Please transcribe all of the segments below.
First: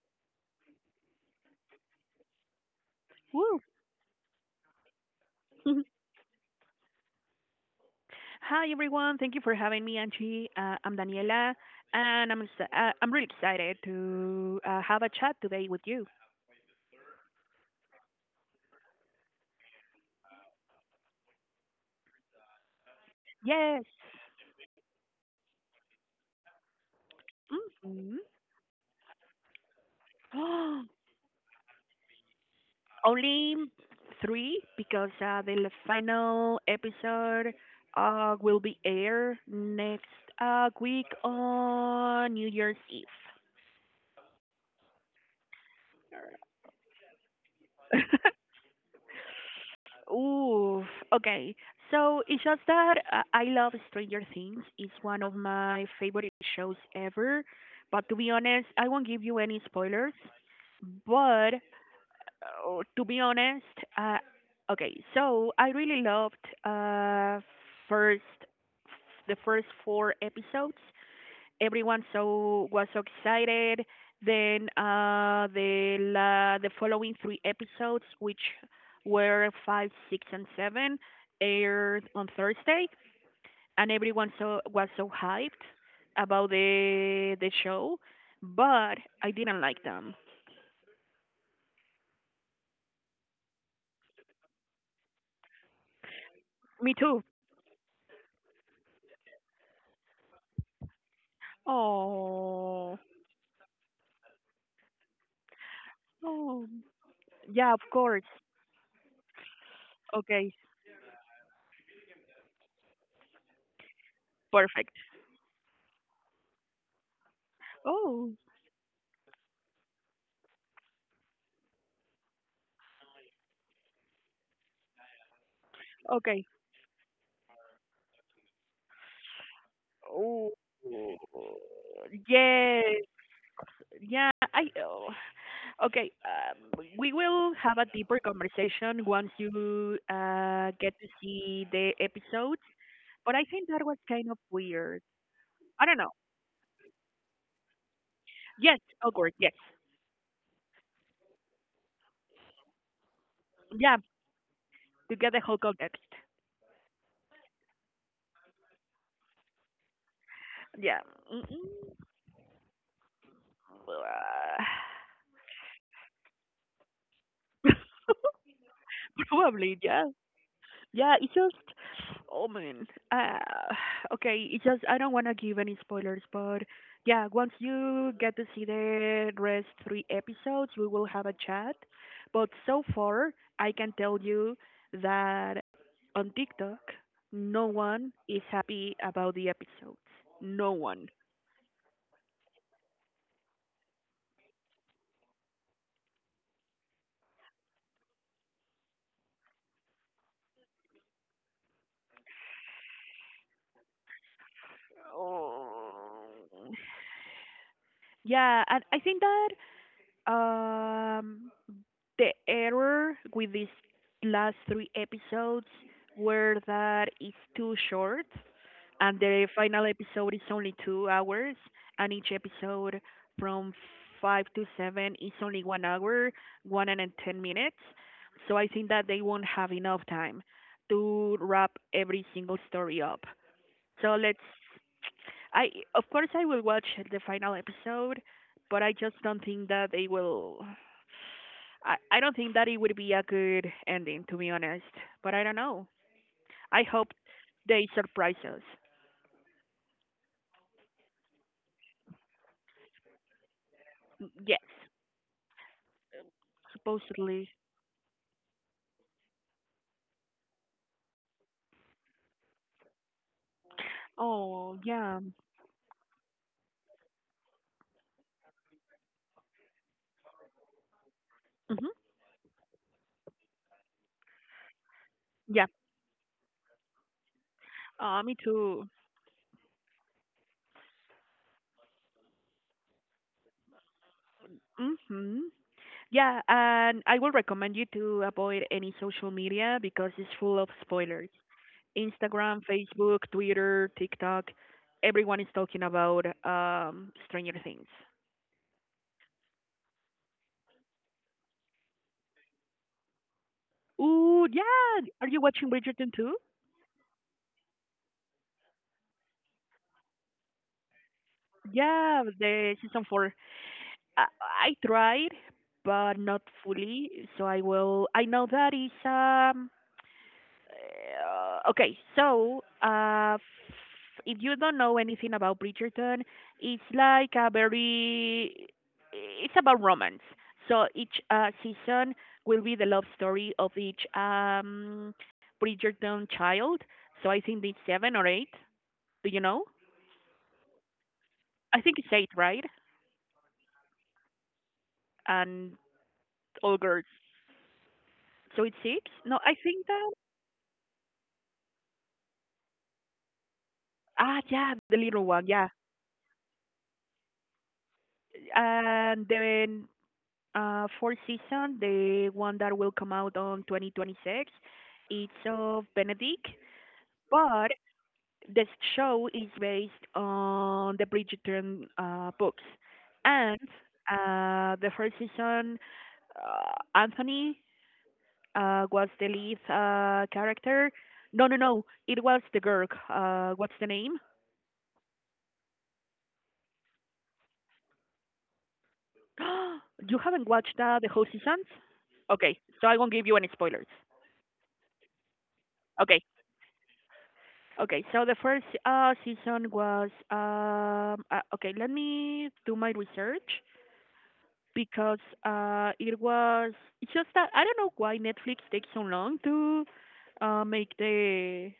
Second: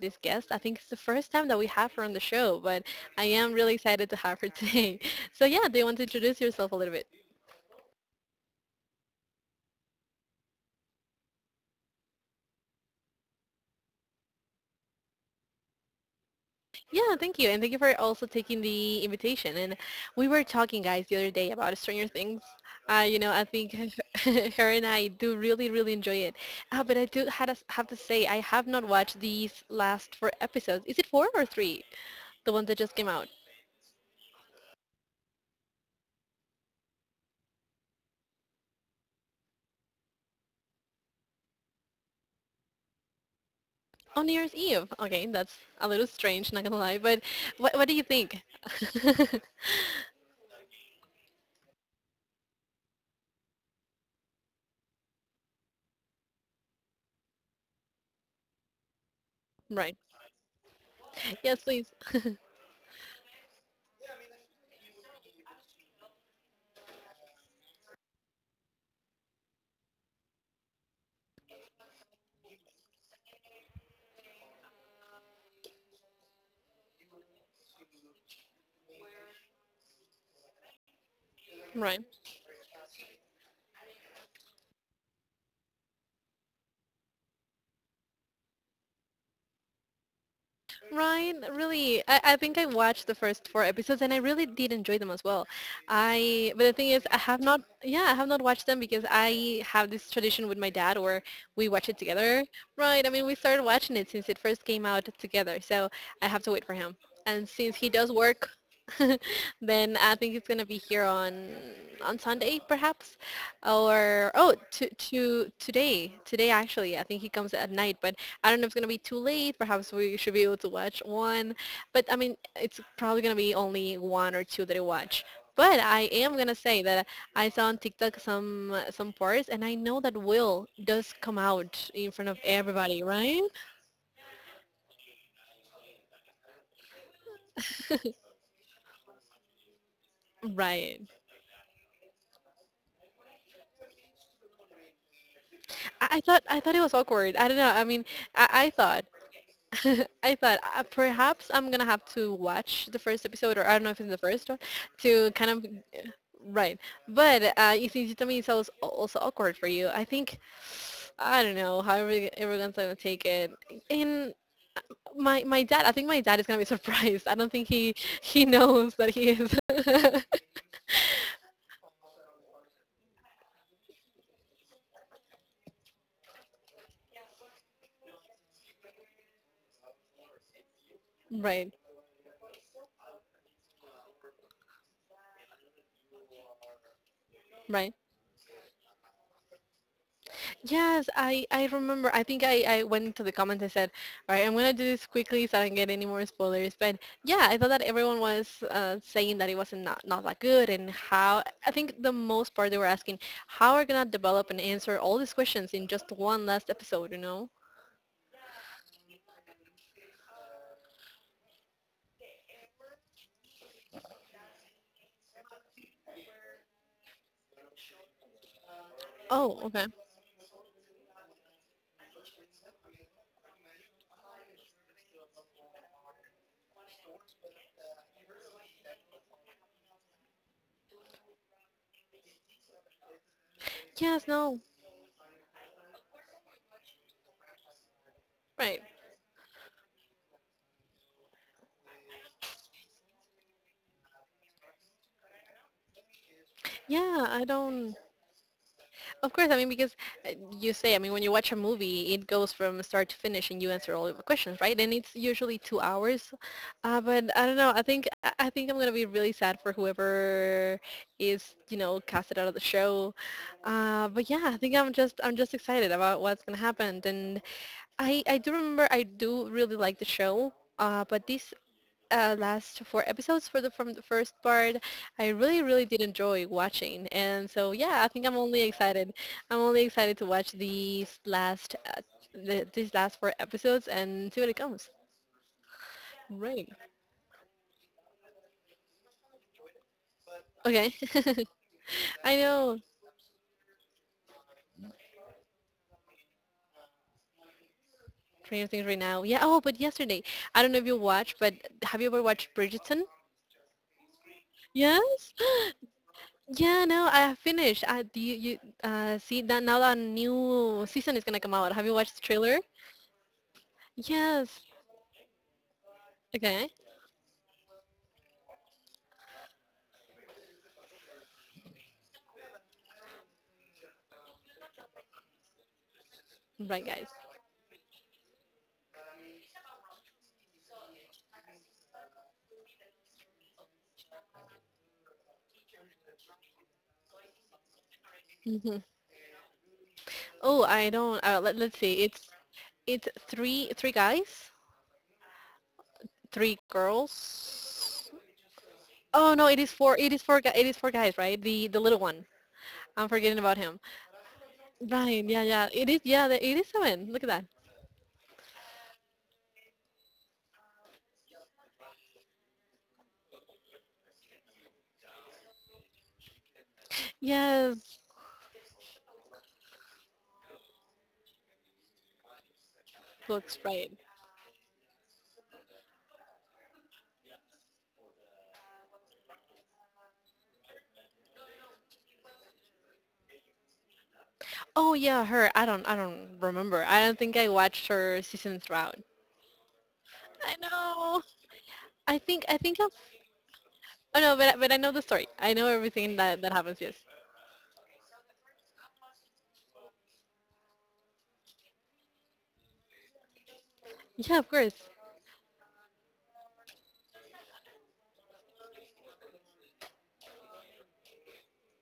this guest. I think it's the first time that we have her on the show, but I am Woo. really excited to have her today. So yeah, do you want to introduce yourself a little bit? Hi, everyone. Thank you for having me, Angie. I'm Daniela, and I'm really excited to have a chat today with you. Yeah, thank you. And thank you for also taking the invitation. And we were talking guys the other day about Stranger Things. I think Yes. her and I do really, really enjoy it. But I do had to have to say, hmm I have not watched these last four episodes. Is it four or three? The one that just came out? Only three because the final episode will be aired next week on New Year's Eve. On New Year's Eve. Okay, that's a little strange, not gonna lie. But what do you think? Oof. Okay. So it's just that I love Stranger Things. It's one of my favorite shows ever. But to be honest, I won't give you any Right. spoilers. Yes, But please. To be honest, uh, okay. So I really loved first the first four episodes. Everyone was so excited. Then the following three episodes, which were five, six, and seven, Right. aired on Thursday, and everyone was so hyped about the show, but I didn't like them. Ryan, really, I think I watched the first four episodes and I really did enjoy them as well. I but the thing is, Me I too. have not, yeah, I have not watched them because I have this tradition with my dad where we watch it together. Right? I Oh, mean, we started watching it since it first came out together, so I have to wait for oh, him. And since yeah, he of does course. work, then I think it's Okay, gonna be here on Sunday perhaps, to perfect. Today, today actually. I think he comes at night, but Oh, I don't know if it's going to be too late. Perhaps we should be able to watch one. But I mean, it's probably going to be only one or two that I watch. But I am going okay. to say that I saw on TikTok some parts and I know that Oh, Will does come out in front of everybody, yes, right? yeah. Okay, we will have a deeper conversation once you get Right. to see the episodes, but I think that was kind of weird. I don't know. I thought it was awkward. I don't know. I mean, I Yes, thought awkward, yes. I thought perhaps I'm going to have to watch the first episode, or I don't know Yeah, if it's the first one to get to the kind whole of, context. right. But you see, you told me it was also awkward for you. I think Yeah. I don't know Mm-mm. how everyone's gonna take it. And Uh, my dad, I think my dad is gonna be surprised. I don't think he knows that he is. Probably, yeah. Yeah, it's just. Oh man. Uh, okay, it's just I don't want to give any spoilers, but yeah, once you get to see the rest three episodes, we will have a Right, chat. But so far, I can tell you that on TikTok, no right. one is happy about the episodes. No one. Yes, I remember. I think I went into the comments. I said, all right, I'm gonna do this quickly so I don't get any more spoilers. But yeah, I thought that everyone was saying that it wasn't not that good, and how. I think the most part they were asking how are gonna develop and answer all these questions in Oh. just one last episode. You know? Yeah, and I think that um the error with these last three episodes were that it's too short, and the Oh, okay. final episode is only 2 hours, and each episode from five to seven is only 1 hour, 1 and 10 minutes. So I think that they won't have enough time to wrap every single story up. So Yes, let's. no. I Of course I will watch the final episode, Right. but I just don't think that they will. I don't think that it would be a good ending, to be honest. But I don't know. I hope Yeah, I they don't. surprise us. Of course, I mean because uh, you say, I mean when you watch a movie, it goes from start to finish, and you answer all of the Mm, questions, yes, right? And it's usually 2 hours. But I supposedly. don't know. I think I'm gonna be really sad for whoever is, you know, casted out of the show. But yeah, Oh, yeah. I'm just excited about what's gonna happen. And I do remember I do really like the show. But this Mm-hmm. Last four episodes for the from the first part. I really Yeah, really did enjoy watching, and so yeah, I think me I'm only too. excited. I'm only excited to watch these last these last four episodes and see what it comes. Mm-hmm. Yeah, Right. and I will recommend you to avoid any social media because it's full of Okay. spoilers. I Instagram, know. Facebook, Twitter, TikTok. Everyone is talking about Stranger Things. Trying to think right now. Yeah. Oh, but yesterday, I don't know if you watched, but have you ever watched Bridgerton? Ooh, yeah. Are Yes. you watching Bridgerton too? Yeah. No, I have finished. I do You, you see that now that new season is gonna come out. Have you watched Yeah, the trailer? the season four. I, Yes. I tried, but not Okay. fully. So I will. I know that is. Okay, so if you don't know anything about Bridgerton, it's Right, guys. like a very. It's about romance. So each season will be the love story of each Bridgerton child. So I think it's seven or eight. Hmm. Do you know? Oh, I don't. I Let's think see. it's eight, It's right? it's three guys, And three all girls. girls. So it's six? Oh No, no, it I is think four. That. It is four guys, right? The little one. I'm forgetting about him. Ah, yeah, the Right. little Yeah. one, Yeah. yeah. It is. Yeah. It is seven. Look at that. And then fourth season, the one that will come out on 2026, it's of Benedict, but Yes. this show is based on the Bridgerton books. Looks And right. The first season, Anthony was the lead character. No, no, no, it was the girl. What's the name? Oh yeah. Her. I don't. I don't remember. I don't think I watched her season throughout. You haven't I watched the know. whole seasons? I think. Okay, I think. so I've, I won't give you any spoilers. oh no. But I know the story. I know everything Okay, that that happens. Yes. Okay, so the first season was okay. Let me do my research Yeah. Of course. because it was. It's just that I don't know why Netflix takes so long to make the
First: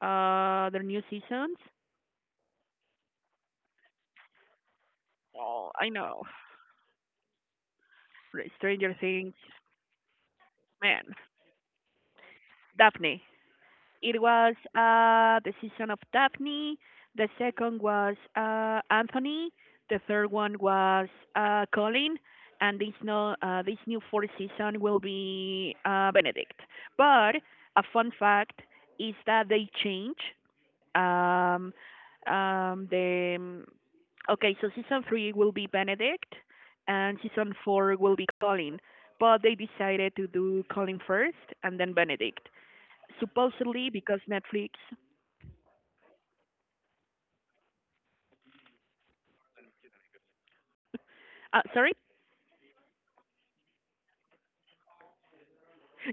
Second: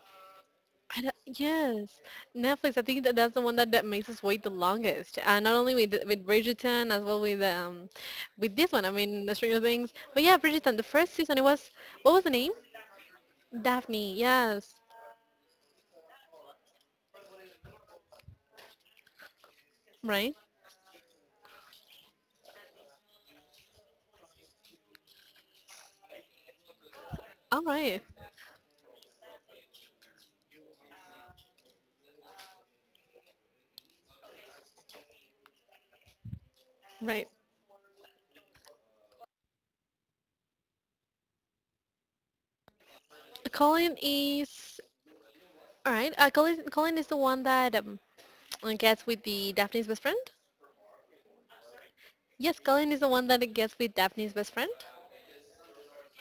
uh, their I new don't, seasons. yes, Netflix. I think that that's the one that makes us wait the longest. And not Oh, only I know. with Bridgerton, as well with this one. I Stranger mean, Things, the Stranger Things. But yeah, Bridgerton. The first man, season, it was what was the name? Daphne. Daphne. It was Yes. The season of Daphne. The second was Anthony. The third Right. one was Colin. And no, this new fourth season will be Benedict. But All a right. fun fact is that they change um, the. Okay, so season three will be Benedict, and Right. season four will be Colin. But they decided to do Colin first and then Benedict supposedly Colin because Netflix. is all right. Colin is the one that gets with the Daphne's best friend. Sorry, Yes, Colin is the one that gets with Daphne's best friend.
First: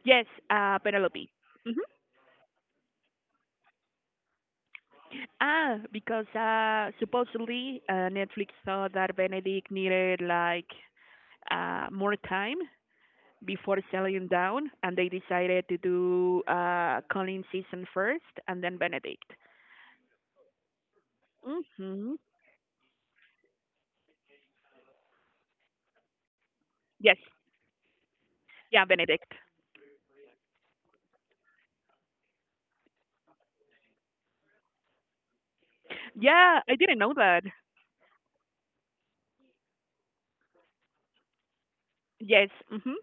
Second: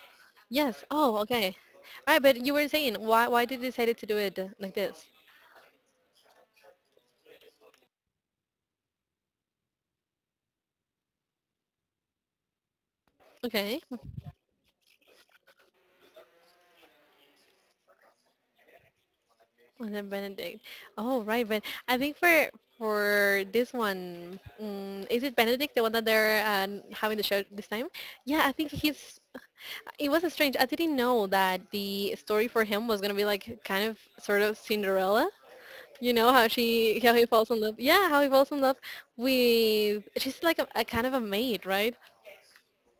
yes, Yes. Oh, Penelope. okay. hmm All right. But you were saying why did you decide to do it like this? Ah, because supposedly Netflix thought that Benedict needed like more time Okay. before settling down, and they decided to do Colin season first and then Benedict. Was it Benedict? Oh, right. But I hmm think for this one, mm is it Benedict the one that they're Yes, having the show this time? Yeah, I think yeah, he's. Benedict. It was strange. I didn't know that the story for him was gonna be like kind of sort of Cinderella. You know how Yeah, I didn't she know how he that. falls in love. Yeah, how he falls in love with she's like a kind of a maid, right? Yes. Hmm.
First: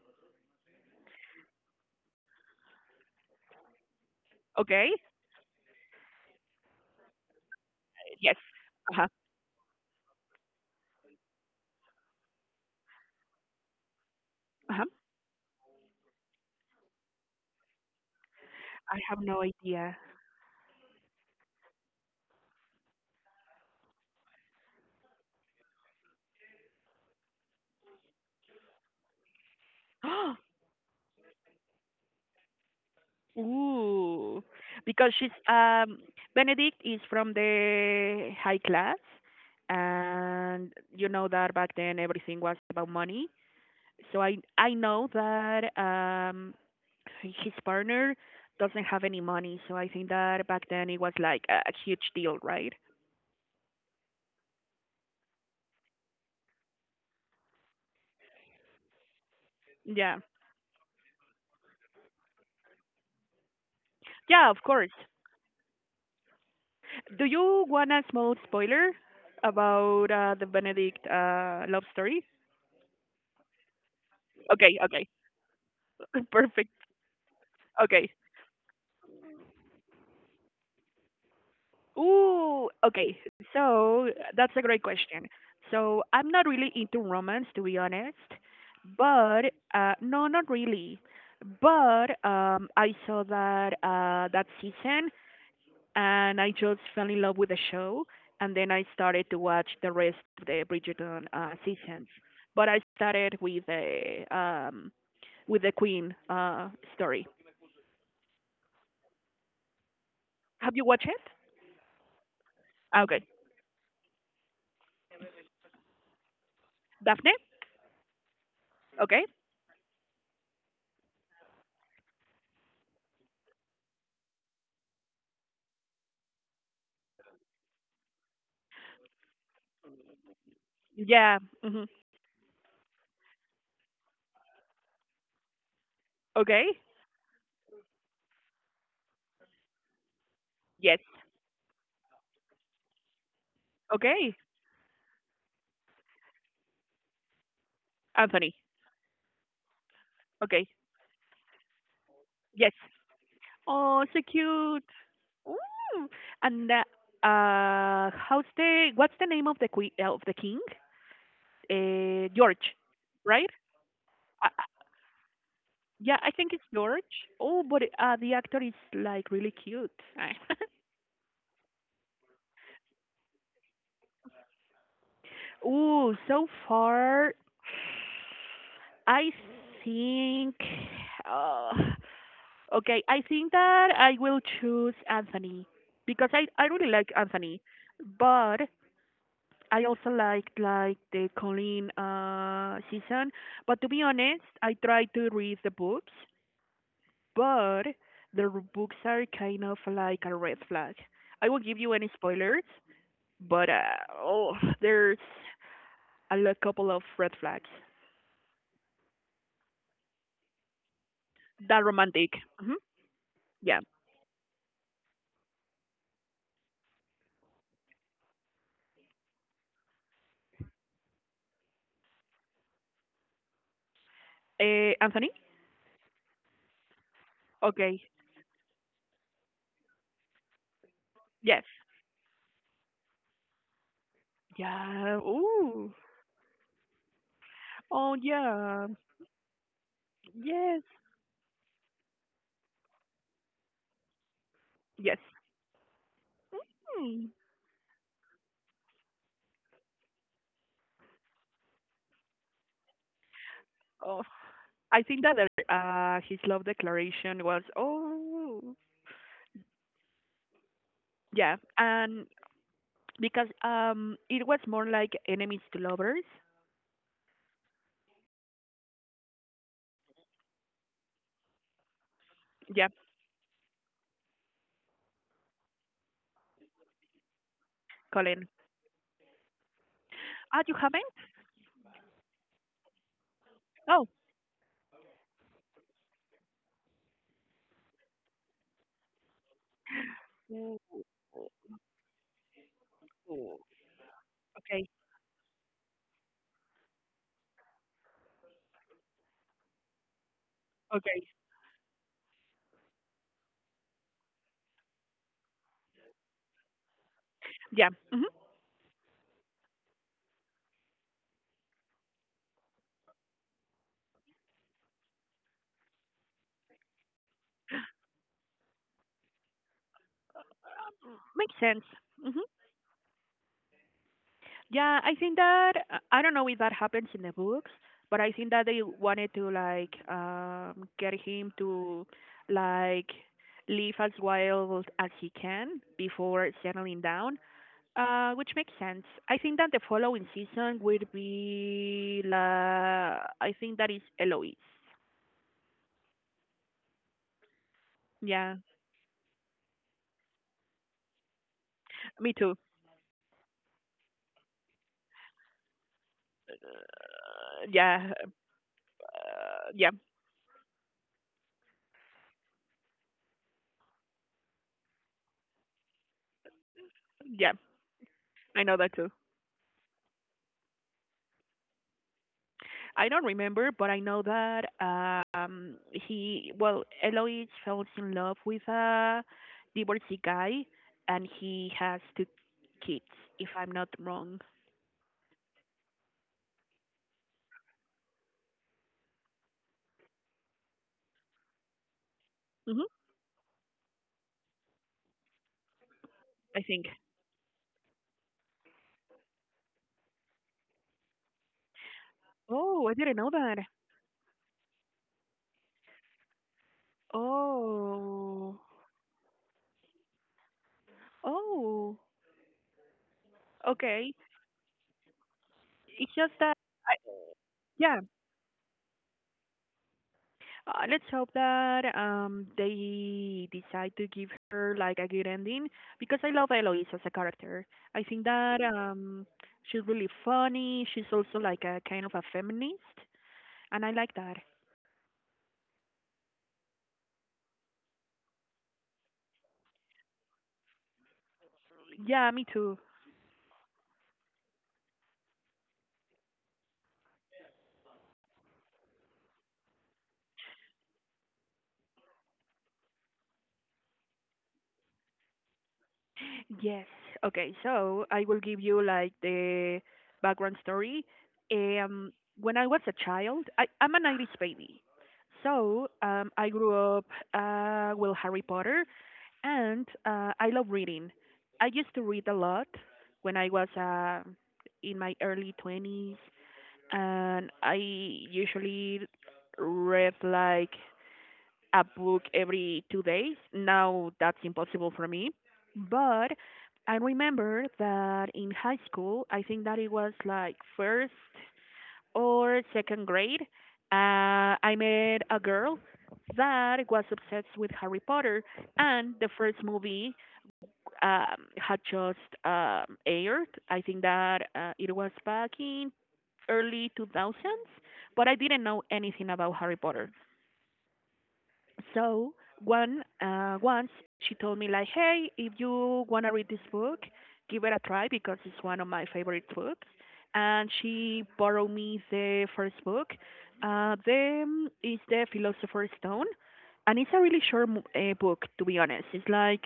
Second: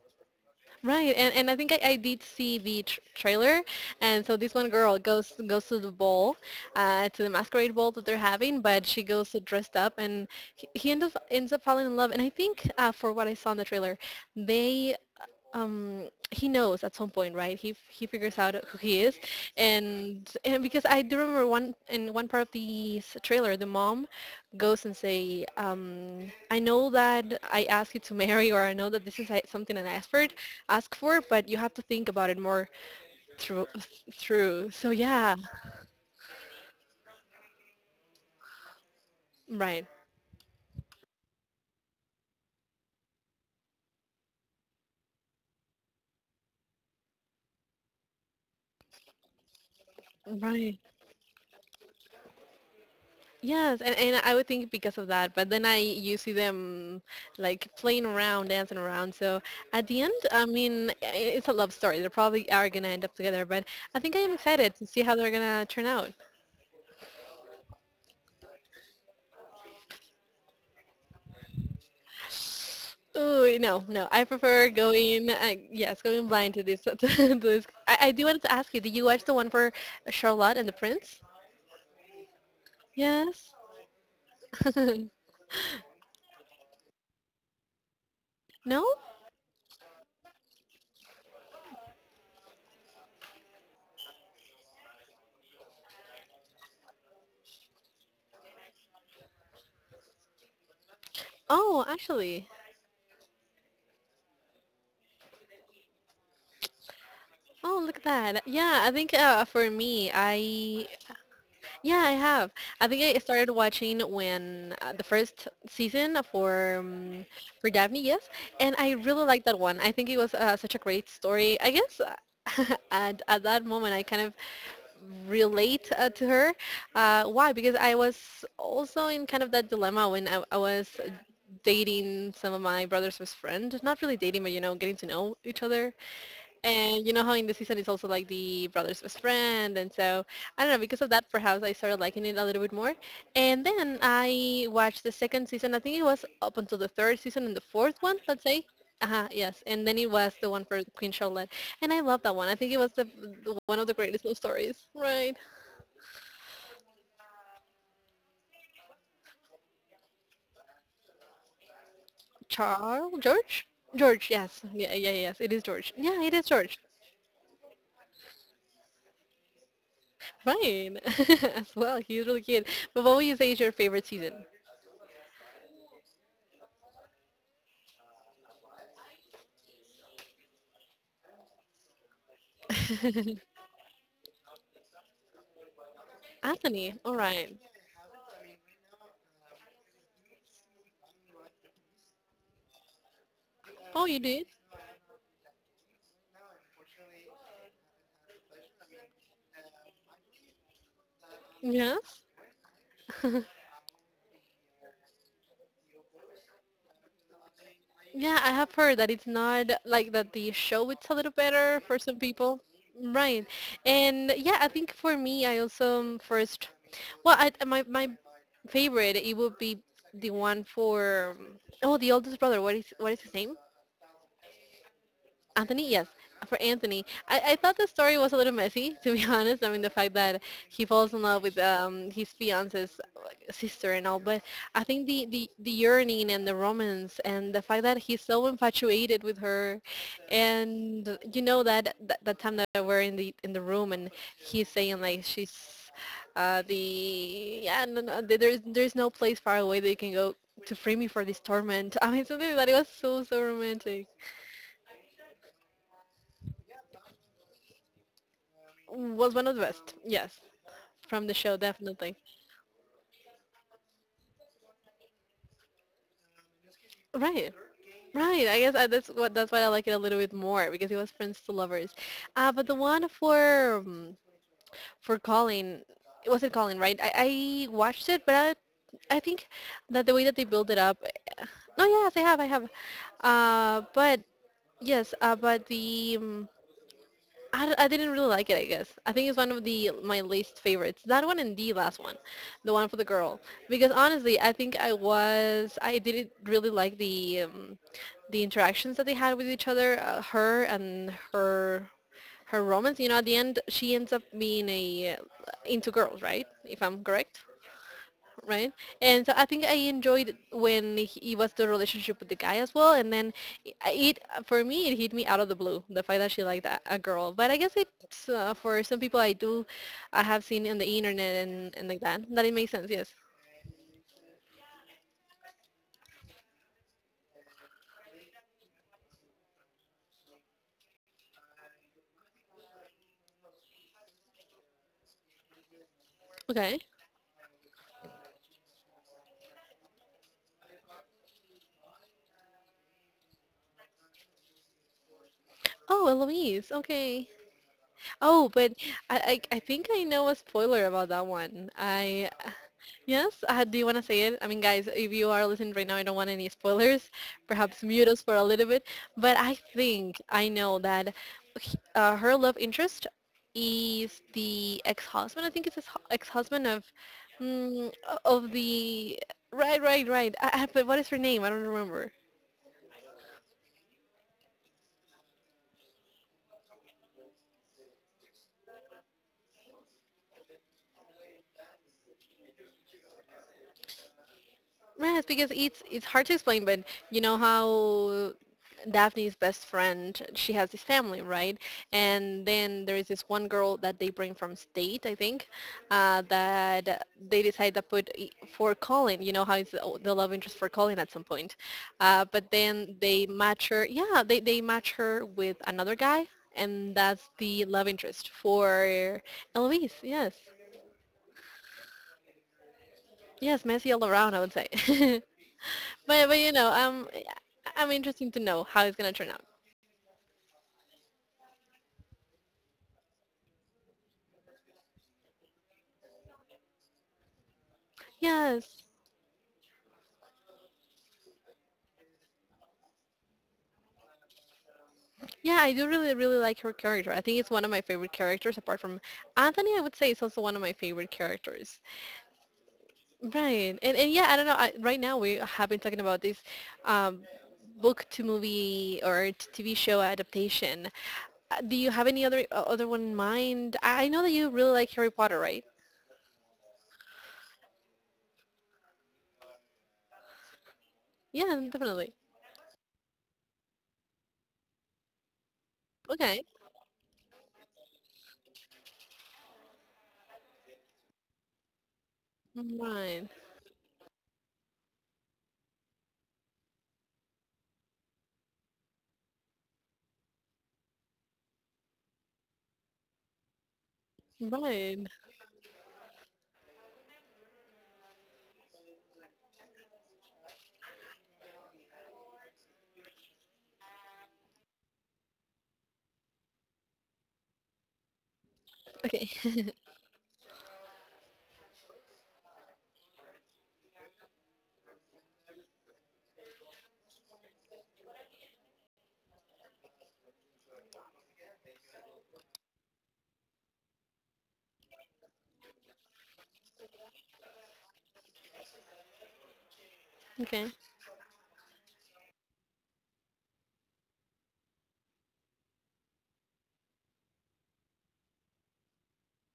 Right, and I think I did see the trailer, and so this one Okay. girl goes to the ball, to the masquerade ball that they're Yes. having, but Uh she huh. goes dressed up, and he ends up falling in love. And I think, for what I saw in the trailer, Uh huh. they he knows at some point, right? He figures out who I he is. have no idea. And because I do remember one in one part of the trailer, the mom goes and say, um, I know that I asked you to marry, or I know that this is like something an expert ask for, but you have to think about it more through Ooh, through. So because she's yeah, Benedict is from the high class, right, and you know that back then everything was about money. So I know that his partner doesn't have any money, so I think that back right. then it was like a huge deal, right? Yes, and I would think because of that, but then I you see them like playing around, dancing around. So at the end, Yeah, I mean, it's a love story. They probably are gonna end up together, but I think I am yeah, of excited to course. see how they're gonna turn out. Do you want a small spoiler about the Benedict love story? Oh no, no, I prefer Okay, okay, going. Yes, going blind to perfect. this. To this. Okay. I do want to ask you, did you watch the one for Charlotte and the Prince? Ooh, okay. Yes. So that's a great question. So I'm not really into romance, to be honest. No? But no, not really. But I saw that that season, and I just fell in love with the show. And then I started to watch the rest of the Bridgerton Oh, seasons. actually. But I started with the Queen story. Oh, look at that. Yeah, I think for me, Have you I watched it? Yeah, I have. I think I Okay, started watching when the first season Daphne. for Daphne, yes, and I Okay, really liked that one. I think it was such a great story. I guess at that moment I kind of relate to her. Why? Because I was also in kind of that dilemma when I was yeah. Hmm. dating some of my brother's best friend. Not really dating, but you know, getting to know each other, Okay. and you know how in the season it's also like the brother's best friend, and so I don't know. Yes. Because of that, perhaps I started liking it a little bit more. And then Okay. I watched the second season. I think it was up until the third season and the fourth one, let's Anthony. say. Uh-huh, yes. And then it was the Okay. one for Queen Charlotte, and I love that one. I Yes. think it was the one of Oh, the so greatest love cute. stories, right? Ooh. And how's the what's the name of the queen of the king? George, Charles, right? George, George. Uh, uh, Yes, yeah, yeah, yes. It is George. yeah, Yeah, I it is think it's George. George. Oh, but the actor is like really cute. Fine, as well. He's really cute. But what would you say is your favorite season? Oh, so far I think. Uh, okay, I think that I will choose Anthony because I really Anthony, like all Anthony, right. but I also liked like the Colleen season, but to be Oh, you honest, did? I tried to read the books, but books are kind of like a red flag. I won't give you any Yes. spoilers, but oh, there's couple of red flags. Yeah, I have heard that it's not like that, the show it's a little That better for some romantic. people. Hmm, Right. yeah. And yeah, I think for me, I also first, well, my favorite, it would be the one for, oh, the oldest brother. What is his name? Anthony, Anthony, yes, for Anthony. I thought the okay, story was a little messy, to be honest. I mean, the fact that he falls in love yes, with his fiance's like, sister and all, but I yeah, think the ooh, yearning and the romance and the fact that oh he's so yeah, infatuated with her, yes, and you know that that time that we're in the room, and he's saying yes. like she's Hmm. the yeah no, no, there's no place far away that you can go to free me for this torment. I mean, something like that, it was so romantic. Oh, I think that his love declaration was. Oh, Was one of the best. Yes, from the yeah, show, definitely. and because it was more like enemies to lovers. Right, right. I guess that's what that's why I like it a little bit more because it was friends to lovers. But the Yeah, one for Colin, it wasn't Colin, right? I watched it, Colin. but I think that the way that they Ah, you build it up. haven't? No, yes, I have. Oh, But yes, but the I, d- I didn't really like it, I guess. I think it's one of the my least favorites. That one and the last one, the one for the girl. oh, Because honestly, I think okay, I was I didn't really like the interactions that they had with each other, her and okay. her her romance. You know, at the end, she ends up being a into girls, right? If I'm correct, Yeah, right? And so I think I enjoyed when he was the relationship with the guy as well. And then i- it, for me, it hit me out of the blue, the fact that she liked a girl. But I guess it's for some people I do, I have seen on the makes internet sense. and like Hmm. that it makes sense, yes. Yeah, I think that I don't know if that happens in the books, but I think that they wanted to like get him to like live as wild as he can before Okay. settling down. Which makes sense. I think that the following season will be la. I think that is Eloise. Oh, Eloise. Okay. Oh, Yeah, but I think I know a spoiler about that one. I me too. yes, do you want to say it? I mean, guys, if you are listening right now, I don't want any spoilers. Perhaps Yeah, mute us for a little bit. But I yeah, think I know that her love interest is the ex-husband. I think it's his ex-husband of yeah. mm, of I know that too. the right, right, right. But what is her name? I don't remember. I don't remember, but I know that he well Eloise falls in love with a divorcee guy, and he has two kids. If I'm not wrong. Yes, because it's hard to explain, but you know how Daphne's best friend, she has this family, right? And Mhm. then there is this one girl that they bring from state, I think, I think. that they decide to for Colin. You know how it's the oh, the love interest for Colin at some point, but Oh, I then didn't know they that. match her. Yeah, they match her with another guy, and that's the love interest Oh. for Eloise. Yes, Oh. yes, messy Okay. all around, I would say. It's just But that, you know, I, yeah. I'm interested to know how it's gonna turn out. Let's hope that they decide to give her like a good ending because I love Eloise as a character. I think that Yes. She's really funny. She's also like a kind of a feminist, and I like that. Yeah, I do really like her character. I think it's one of my favorite characters apart from Anthony. I would say it's also one of my favorite characters. Yeah, me too. Right. And yeah, I don't know. I, right now we have been talking about this um, book to movie or TV show adaptation. Do you have any other other one in mind? I know that you really like Harry Potter, right? Yes. Okay, so I will give you like the background story. Yeah, Um, definitely. when I was a child, I'm an Irish baby. So I Okay. grew up with Harry Potter, and I love reading. I used to read a lot when Right. I was in my early 20s, and I usually read like a book every 2 days. Now that's impossible for Right. me, but I remember that in high school, I think that it was like first or second grade, I met a girl that was obsessed with Harry Potter, and the Okay. first movie had just aired. I think that it was back in early 2000s, but I didn't know anything about Harry Potter. So one once she told me like, "Hey, if you wanna read this book, give it a try because it's one of my favorite books." And Okay. she borrowed me the first book. The Is the Philosopher's Stone, and it's a really short book to be honest. It's like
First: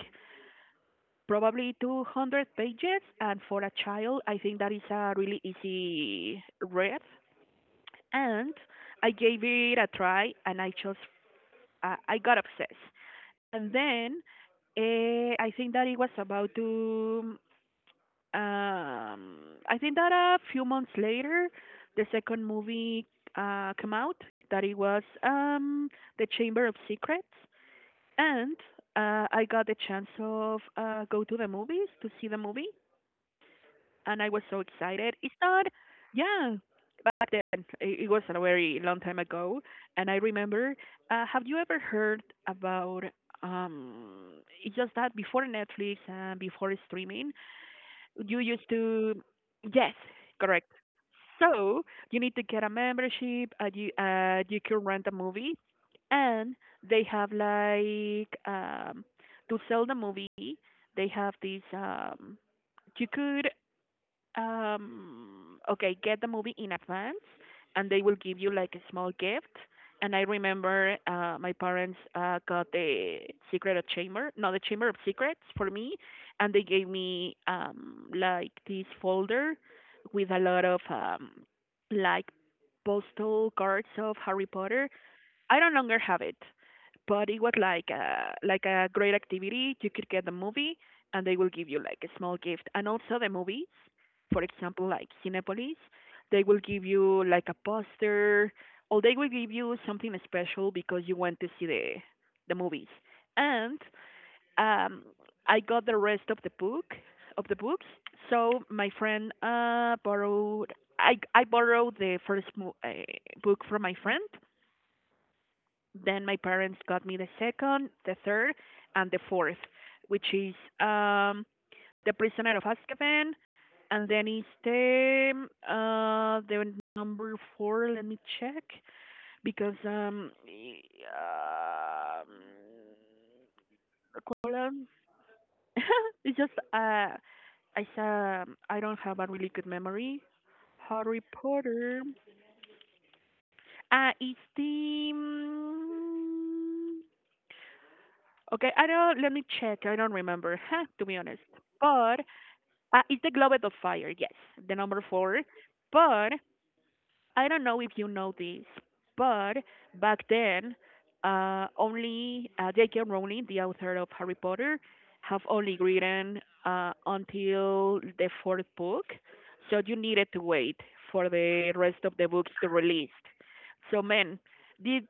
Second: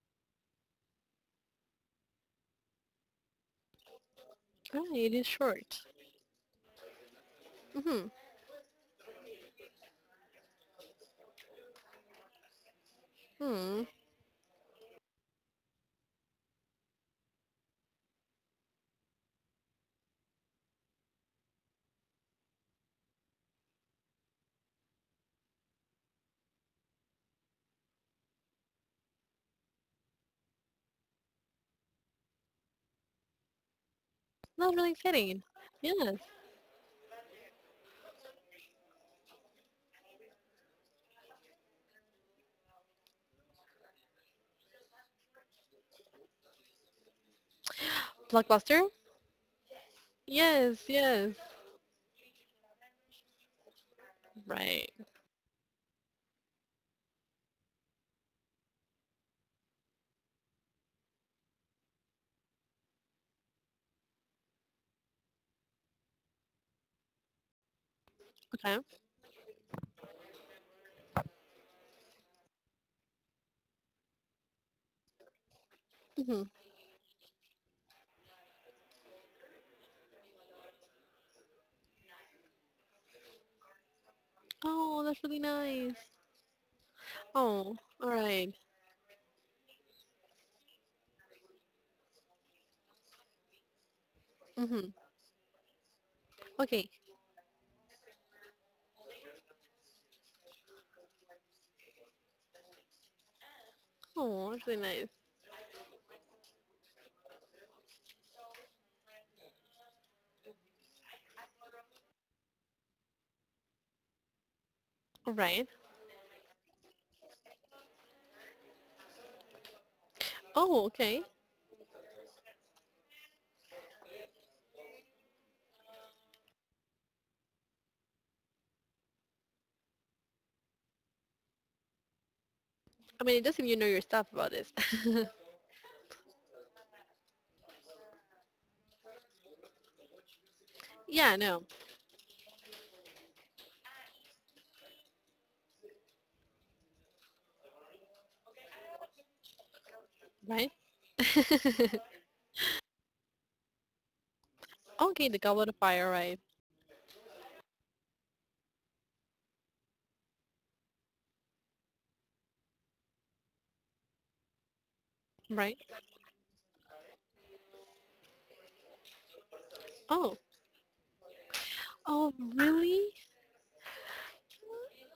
probably 200 pages and for a child I think that Right. is It a is really short. easy read Mm-hmm. and I gave it a try and I just I got obsessed and Hmm. then I think that it was about to. um, I think that a few months later the second movie came out that it was the Chamber of Secrets and I got the chance of go to the movies to see the movie and I was so Not really excited. It's fitting. not. Yes. Yeah, back then it was a very long time ago, and I remember. Have you ever heard about? It's just that before Netflix and before streaming, you used Blockbuster? to, yes, correct. Yes, yes. So you need to get a membership. You Right. can rent a movie, and they have like to sell the movie. They have these. You could okay get the movie in advance, and they will give you Okay. like a small gift. And I remember my parents got The Secret of Chamber, not The Chamber of Secrets, for me, Mm-hmm. and they gave me like this folder with a lot of like postal cards of Harry Potter. Oh, that's really I no nice. longer have it, but it was Oh, like all a right. like a great activity. You could get the movie, and they will give you like a small gift, and also the movies. For Mm-hmm. example, like Cinepolis, they will Okay. give you like a poster, or they will give you something special because you went to see the movies. And Oh, that's really nice. um, I got the rest of the books. So my friend borrowed. I borrowed the first book from my friend, All right. then my parents got me the second, the third, and the fourth, which is Oh, okay. um, The Prisoner of Azkaban, and then it's the number four. Let me check because um I mean, it does seem you know your stuff about this. it's just I don't have a really good memory. Yeah, Harry I know. Potter. Uh, it's the mm, Okay, I don't. Let me check. I don't remember, Right? huh, to be honest. But it's the Globe of Fire. Yes, the number Okay, the four. Goblet of Fire, But right. I don't know if you know this. But back then, only J.K. Rowling, the author of Harry Potter, have Right. only written until the fourth book. So you needed Oh. to wait for the rest of Oh, the books to really? release. So, man, did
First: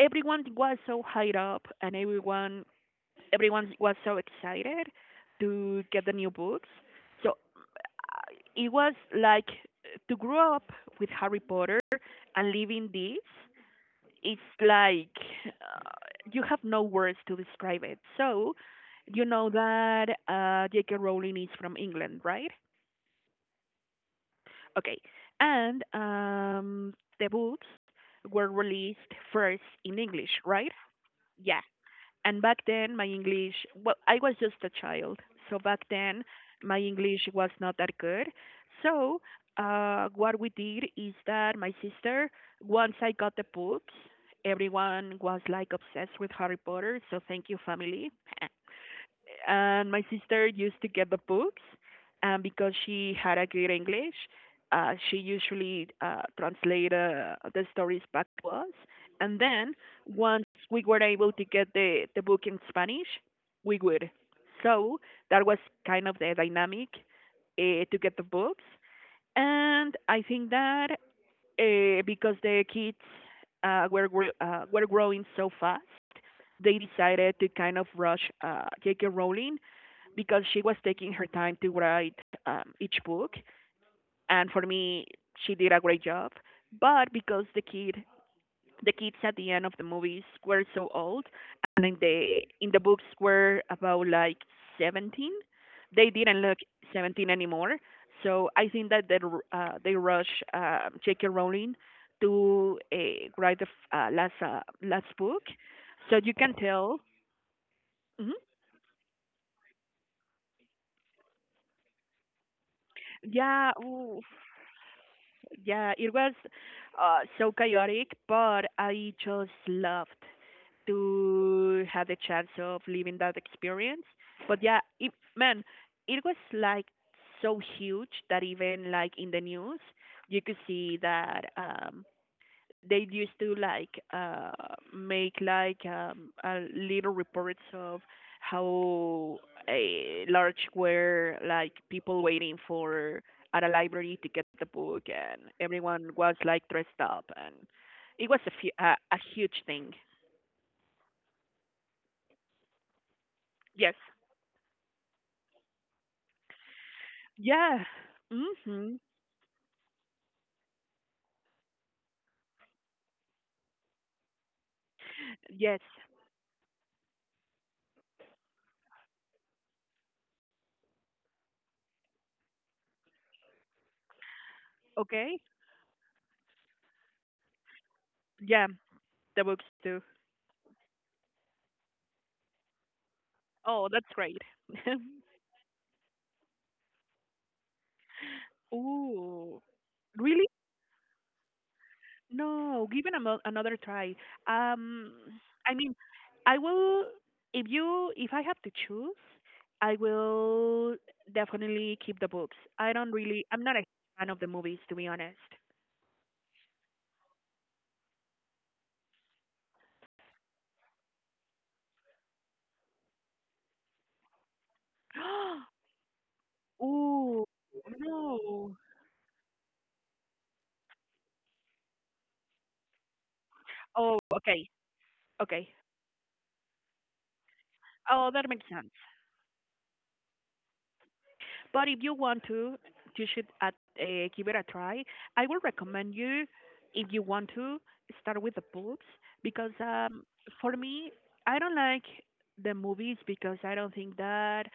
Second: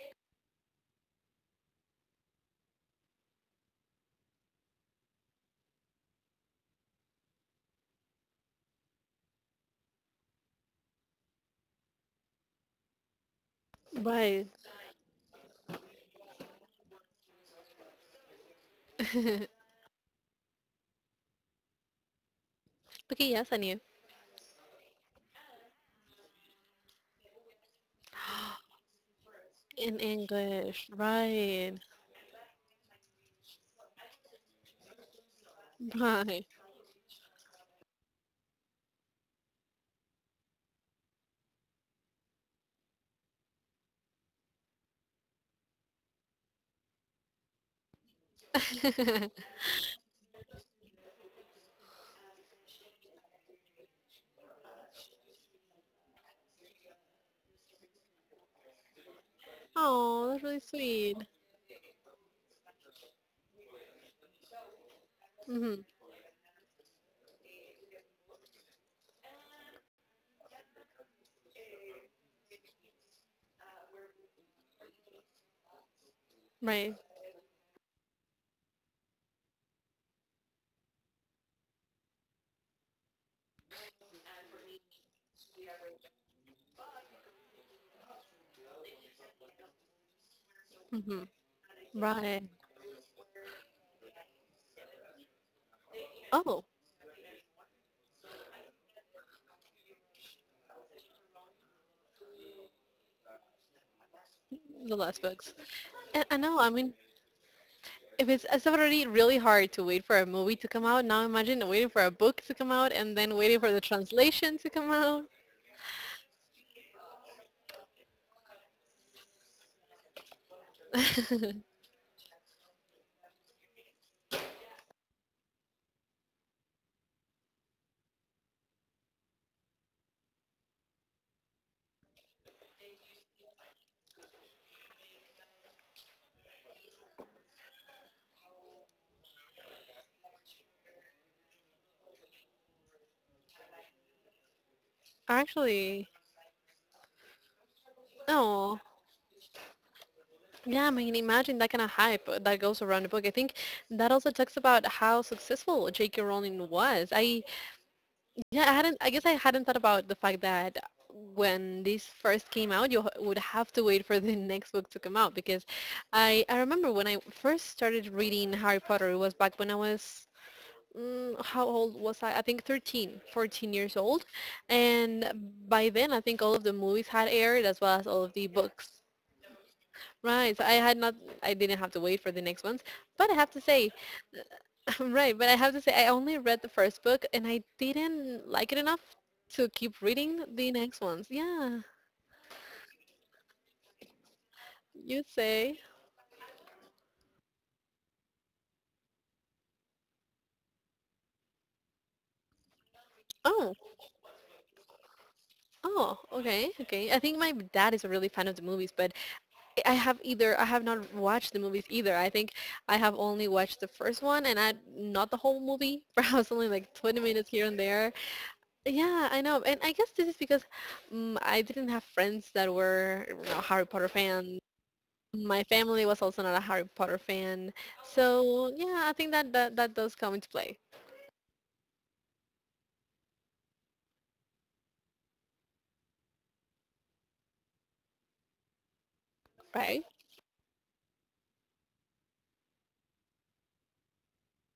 everyone was so high up, and everyone was so excited to get the new books. So it was like to grow up with Harry Potter and living this. It's Right. like uh, you have no words to describe it. So you know Okay, that J.K. Rowling is from England, right? yes, I knew. Okay, and the books were released first in In English, right? English, Yeah. right. And back then my English, well, I was just a child, so back then Right. my English was not that good. So what we did is that my sister, once I got the books, everyone was like obsessed with Harry Potter, so thank you, family. And my sister used to get the books, and because she had a good English, she usually translated the stories back to us. And then, Oh, that's once really we were sweet. able to get the book in Spanish, we would. So that was Mhm. kind of the dynamic to get the books. And I think that because the kids were growing so fast, they Right. decided to kind of rush J.K. Rowling because she was taking her time to write each book. And for me, she did a great job. But because the kids at the end of the movies were so old, Mhm. and Right. In the books were about like 17, they didn't look Oh, 17 anymore. So I think that they rush J.K. Rowling to write the f- uh, last uh, the last last book, books. so And you I can know, I mean, tell. if hmm it's already really hard to wait for a movie to come out, now imagine waiting for a book to come out and then waiting for Yeah, the ooh, translation to come out. yeah, it was so chaotic, but I just loved to have the chance of living that experience. But yeah, it, man, it was like so huge that even like in the news, you could see that they used to like make like little reports of how a large were like people waiting for at a library to get the book, and everyone Actually, was like dressed up. And it was a, fu- oh. a, a huge thing. Yeah, I mean, imagine that kind of hype that goes around the book. I think Yes. that also talks about how successful J.K. Rowling was. I Yeah. yeah, I hadn't. Mhm. I guess I hadn't thought about the fact that when this first came out, you would have to wait for the next book to come out because Yes. I remember when I first started reading Harry Potter, it was back when I was mm, how old was I? I think 13, 14 years old, and Okay. by then I think all of the movies had aired as well as all of the Yeah, books. the books too. Right, so I had not, I didn't have to wait for the next ones, but I have to say, Oh, that's great. right, but I have to say I only read the first book and I didn't like it enough to Ooh, keep reading really? the next ones. Yeah, No, give it another try. Um, you say. I mean, I will. If I have to choose, I will definitely keep the books. I don't really. I'm Oh, not a fan of the movies, to be honest. oh, okay, okay. I think my dad is a really fan of the movies, but I have not watched the movies either. I think I have only watched the first one and I not the whole movie, perhaps only like 20 minutes Ooh, here and there. no. Yeah, I know. And I guess this is because mm I didn't have friends that were, you know, Harry Potter Oh, fans. okay, My okay. family was also not a Harry Potter fan. Oh, that makes So sense. yeah, I think that that does come into play, But if you want to, you should give it a try. I would recommend you, if you want to, start with the boobs because right? For me, I don't like the movies because I don't think that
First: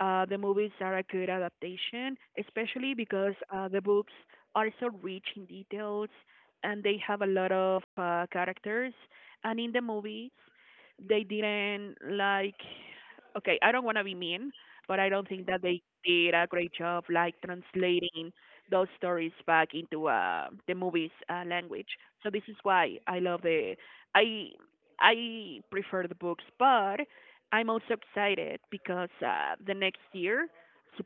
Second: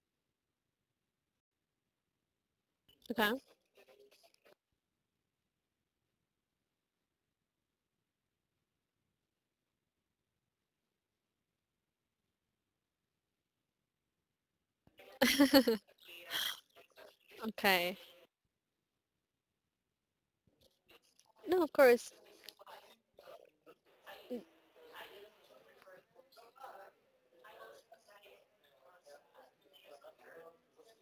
the movies are a good adaptation, especially Okay. because the books are so rich in details, and they have a lot of characters. And in the movies, they didn't like, okay, I don't want to be mean, but I don't think that they did a great job like Okay. translating those stories back into the movies No, of language. course. So this is why I love the I I prefer the books. But I'm also excited because the next year,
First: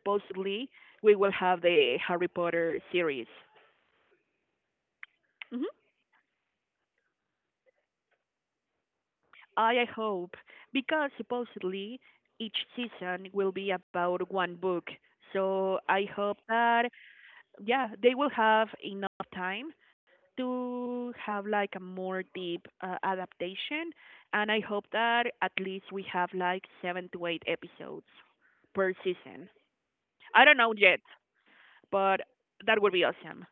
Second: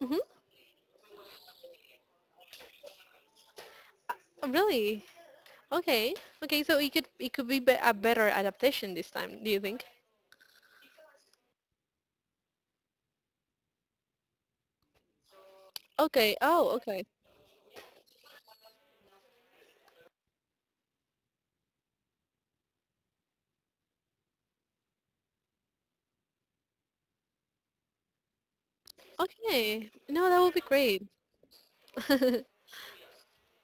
Hmm. we will have the Harry Potter series. Really? hmm Okay. Okay, so it could be a better adaptation this time, do you I think? I hope, because supposedly each season will be about one book. So I Okay. hope Oh, that, okay. yeah, they will have enough time to have like a more deep adaptation, and I hope that at least we have like seven to eight episodes per season. Okay. No, that would I be don't know great. yet, but that would be awesome.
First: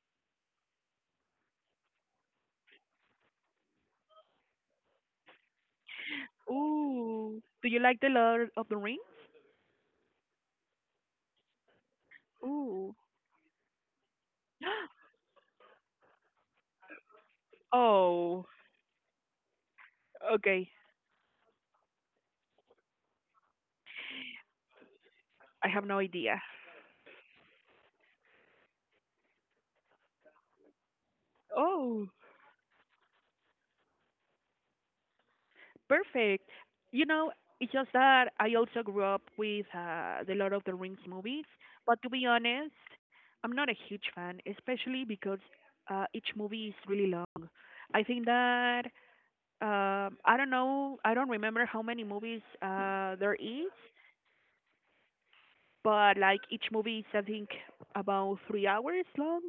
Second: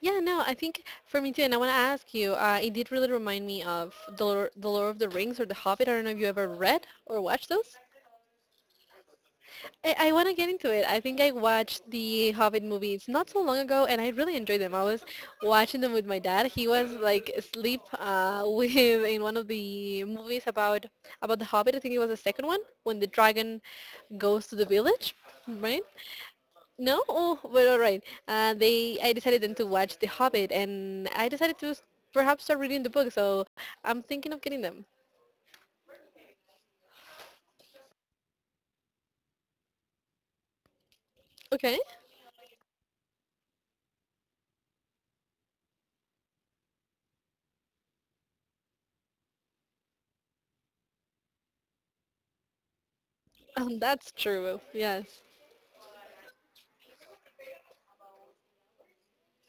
Yeah, no, I think for me too, and I want to ask you, it did really remind me of The Lord, The Lord of the Rings or The Hobbit. I don't know if you ever read or Ooh. watched Do those. you like The Lord of the Rings? I want to get into it. I think I watched the Hobbit Ooh. movies not so long ago, and I really enjoyed them. I was watching them with my dad. He was like asleep Oh, with in one of the movies okay. About the Hobbit. I think it was the second one when the dragon goes to the village, I right? have no idea. No, oh, but all right. They I decided then to watch the Hobbit, and I decided to Oh. perhaps start reading the book. So I'm thinking of getting them. Perfect. You know, it's just that I also grew up with the Lord of the Rings movies, Okay, but to be honest, I'm not a huge fan, especially because each movie is really long. I think that I don't know, I don't remember how many movies there is, that's true. Yes. but like each movie is, I think, about 3 hours long.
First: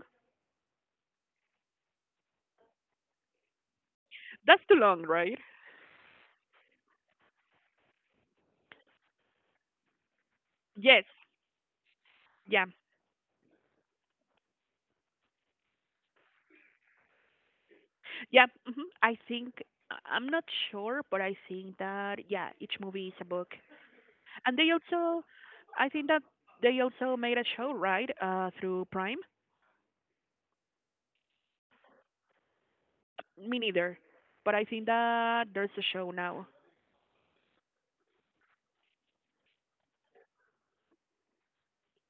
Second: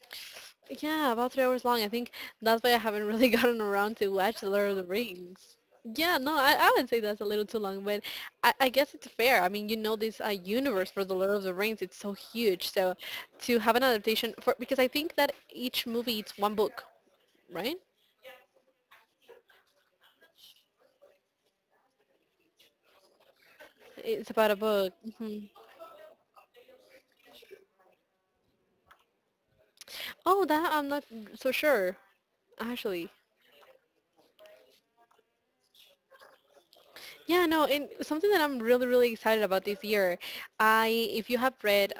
Yeah, about 3 hours long. I think that's why I haven't really gotten around to watch The That's too Lord of the long, right? Rings. Yeah, no, I would say that's a little too long, but I guess it's fair. I mean, you know this universe Yes, for The Lord of the Rings, it's so yeah, huge. So to have an adaptation for, because I think that each movie it's one book, right? yeah. I think am not sure, but I think that, yeah, each movie is a book, It's about and a they book. also, Hmm. I think that they also made a show, right, through Prime. Oh, that I'm not so sure, actually. Me neither, but I think that there's a show now. Yeah, no, and something that I'm really, really excited about this year, I, if you have read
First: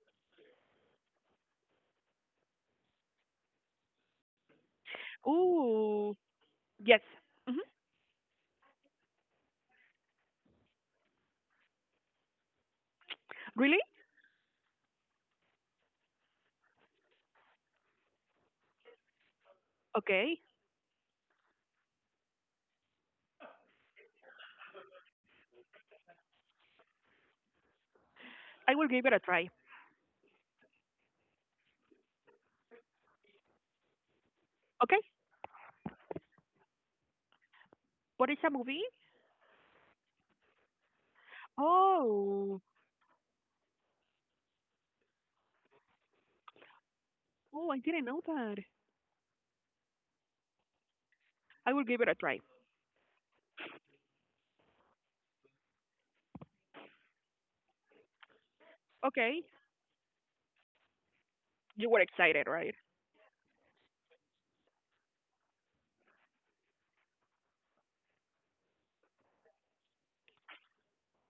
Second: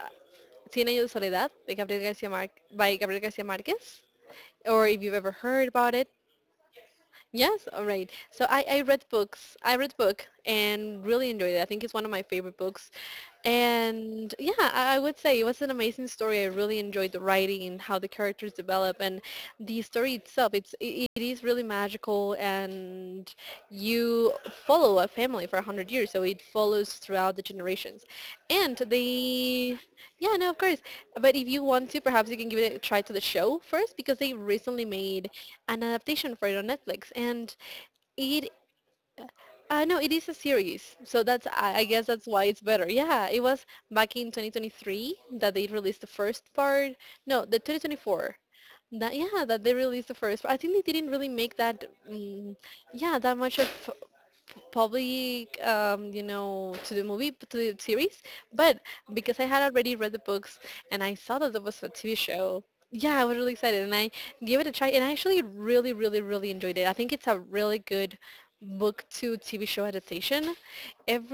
Cien años de soledad by by Gabriel Garcia Marquez, or if you've ever heard about it. Ooh, yes. Hmm. Yes, all right. So I read books. I read the book and really enjoyed it. I think it's one of my favorite books. Really? And yeah, I would say it was an amazing story. I really enjoyed the writing, how the characters develop, and the story Okay, itself. It is really magical, and you follow a family for a hundred years, so it follows throughout the generations. And I will give it a try. they, yeah, no, of course. But if you want to, perhaps you can give it a try to the show first because they recently Okay, made an adaptation for it on Netflix, and what is it a movie? No, it is a series, so that's I guess that's why it's Oh, better. Yeah, it was back in 2023 that they released the first part. No, the oh, I didn't know 2024. that. That yeah, that they released the first part. I think they didn't really make I that. will give it a try. Yeah, that much of probably you know, to the movie to the series, but because I Okay. had already read the books and I saw that there was a You were TV excited, show, right? yeah I was really excited and I gave it a try and I actually really enjoyed it. I think it's a really good book to TV show adaptation.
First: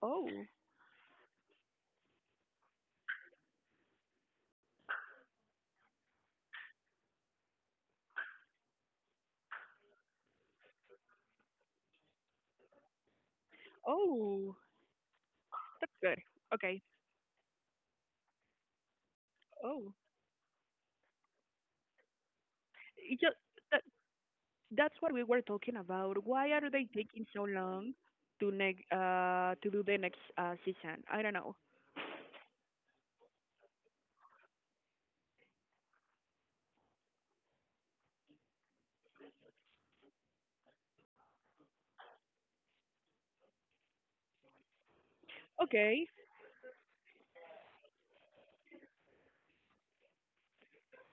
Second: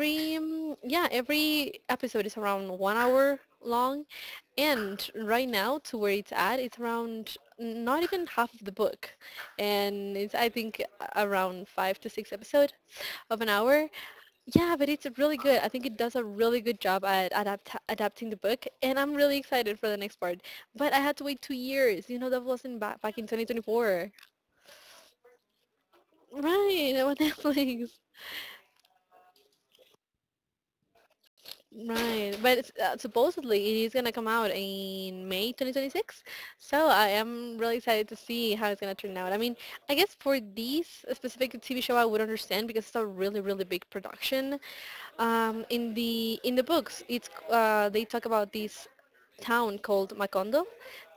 Oh, yeah, every episode is around 1 hour long, and right now to where it's at, it's around not even half of the book, and it's I think around 5 to 6 episodes of an hour. oh, Yeah, but it's really good. I think that's it good. does a really good Okay. job at adapting the book, and I'm really excited for Oh, the next part. But I had to wait 2 years. You know, that wasn't, back back it in just that, 2024. that's what we were talking about. Why are they Right, on taking so Netflix. long to do the next season? I don't know. Right, but it's, supposedly it is gonna come out in May 2026. So I am really excited to see how it's gonna turn out. I mean, I guess for this specific TV show, I would understand because it's a really, really big production. Okay. In the books, it's they talk about this town called Macondo.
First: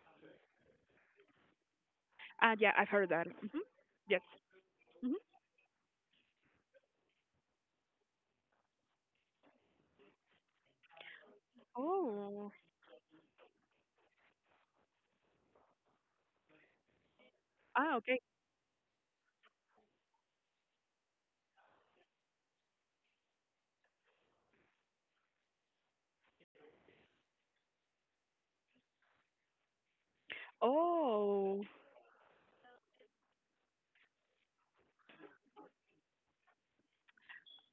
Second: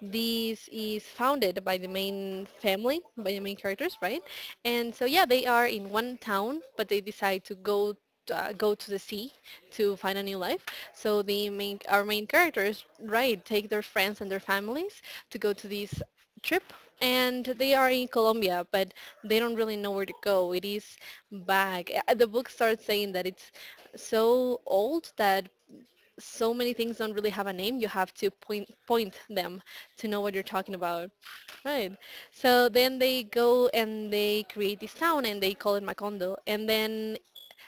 This is founded by the main Yeah, I've family, heard that. by the main Hmm. characters, Yes. right? And so Hmm. yeah, they are in one town, but they decide to go go to the sea to find a new life. So the main our main Oh. characters, right, take their friends and their families to go to this trip. And they are Ah, in okay. Colombia, but they don't really know where to go. It is back. The book starts saying that it's so old that so many things don't really have a name. You have to point them to know what you're talking about, Oh. right? So then they go and they create this town and they call it Macondo. And then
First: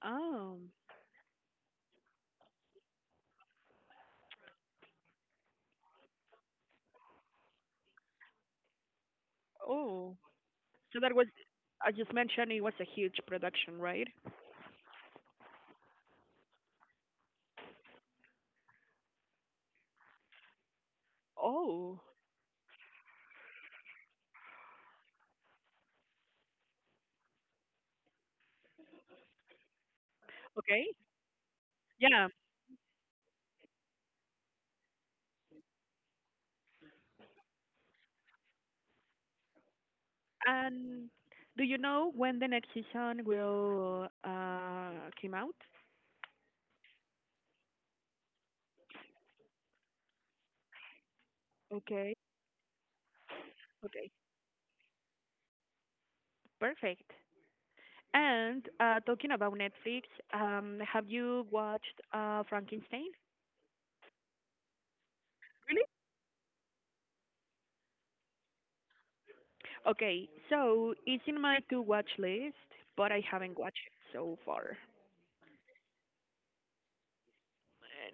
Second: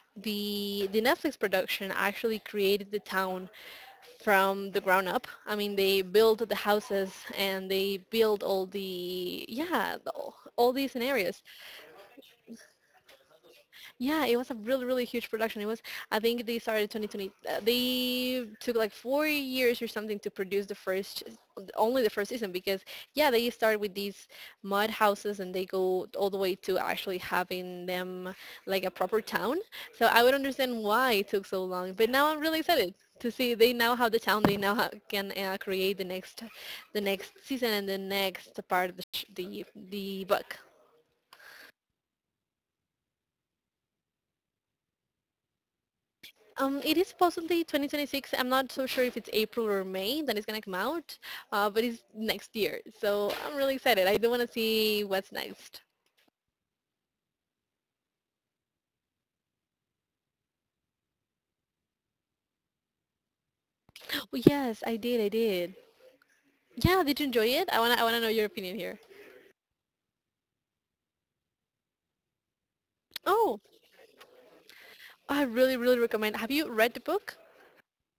Um. the Netflix production actually created the town from the ground up. I mean, they built the houses and they built all the yeah Oh. All these So that was scenarios. I just mentioned it was a huge production, right? Yeah, it was a really, really huge production. It was, I think they started 2020. They took like 4 years or something to produce the first, Oh. only the first season because, yeah, they start with these mud houses and they go all the way to actually having them like a proper town. So I would understand Okay. why it took so long. But now Yeah. I'm really excited to see they now have the town. They now ha can create the next season and the next part of the book. And do you know when the next season will come out? It is possibly 2026. I'm not so sure if it's April or May that it's gonna come out, but it's Okay. next year. So I'm really excited. I Okay. do want to see what's next. Perfect. And talking about Netflix, have you watched Frankenstein? Oh yes, I did. I did. Really? Yeah, did you enjoy it? I wanna know your opinion here. Okay. So it's in my to watch list, but I Oh, haven't watched it so far. I really really recommend. Have you read the book?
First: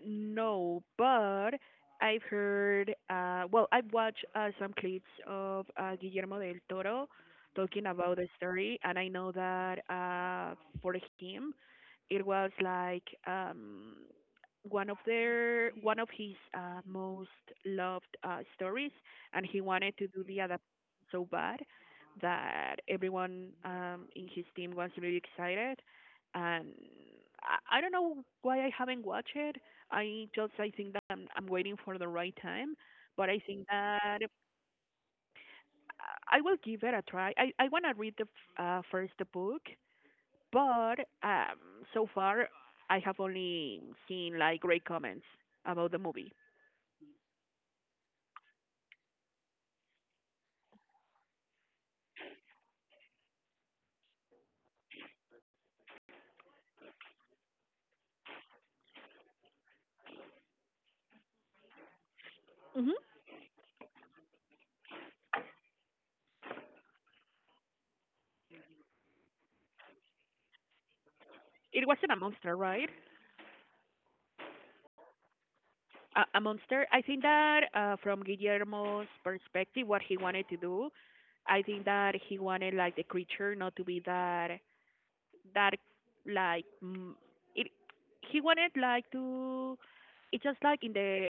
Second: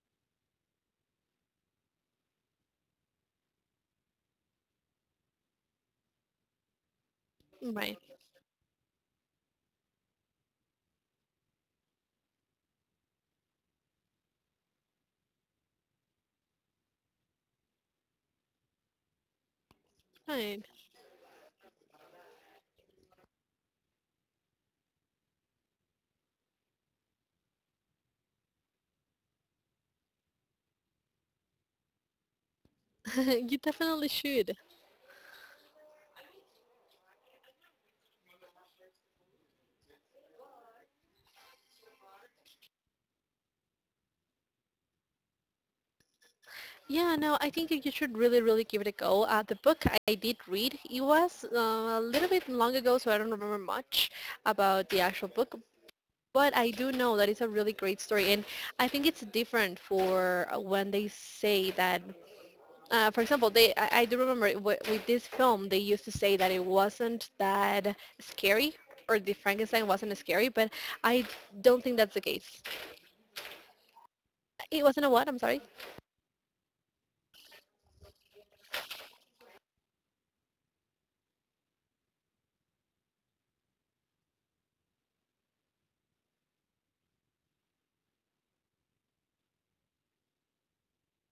No, but I've heard, well, I've watched some clips of Guillermo del Toro talking Right. about the story, and I know that for him, it was like one of his most loved stories, and he wanted to do the adaptation Right. so bad that everyone in his team was really excited, and I don't know why I haven't watched it. I just, I think that I'm waiting for the right time, but I think You that definitely should. I will give it a try. I want to read first the book, but so far I have only seen like great comments about the movie. Yeah, no, I think that you should really, really give it a go. The book I did read, it was a little bit long ago, so I don't remember much about the actual book. But I do know that it's a really great story, and I think it's different for when they say that. Hmm. For example, they I do remember it with this film they used to say that it wasn't that scary, or the Frankenstein wasn't scary, but I don't It think wasn't that's a the case. monster, right? It wasn't a what? I'm sorry. A monster. I think that from Guillermo's perspective, what he wanted to do, I think that he wanted, like, the creature not to be that. That, like, mm, it he wanted, like, to, it's just like in the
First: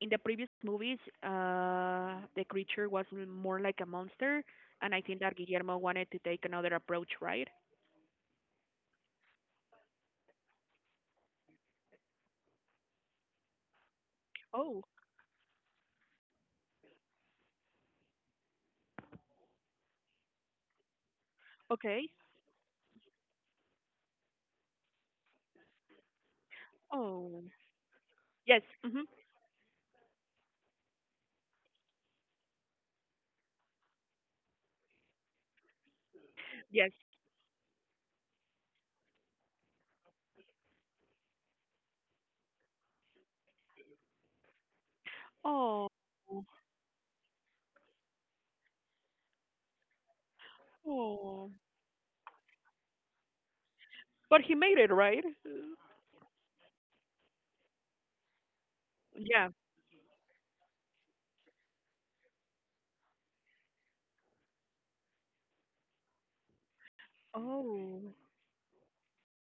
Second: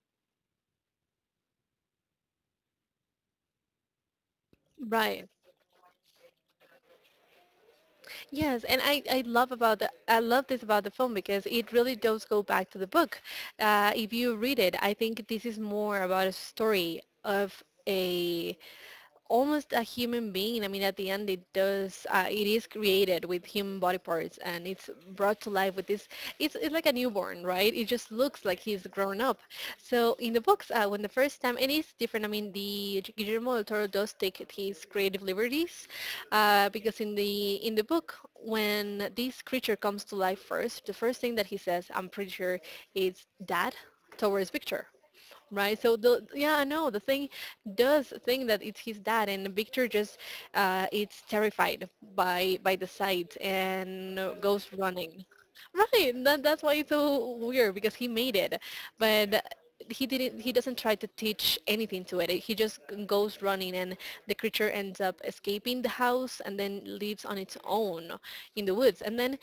in the previous movies, the creature was more like a monster, and I Right. think that Guillermo wanted to take another approach, right? Yes, and I love about the, I love this about the film because it really does go back to the book. If you read it, I Oh, think this is more about a story of a almost a human being. I mean, at the end, it does. okay. It is created with human body parts, and it's brought to life with this. It's like a newborn, Oh, right? It just looks like yes. he's Hmm. grown up. So in the books, when the first time, it's different. I mean, the Guillermo del Toro does take his creative liberties, Yes. because in the book, when this creature comes to life first, the first thing that he says, I'm pretty sure, is "Dad" towards Victor, right? Oh. So the yeah no the thing does think that it's his dad, and Victor just, it's Oh, terrified by the sight and, but he goes made it, running. right? Right, that's why it's so weird, because he made it, but yeah. he didn't he doesn't try to teach anything to it. He just goes running, and the creature ends up escaping the house and then lives on its own Oh. in the woods. And then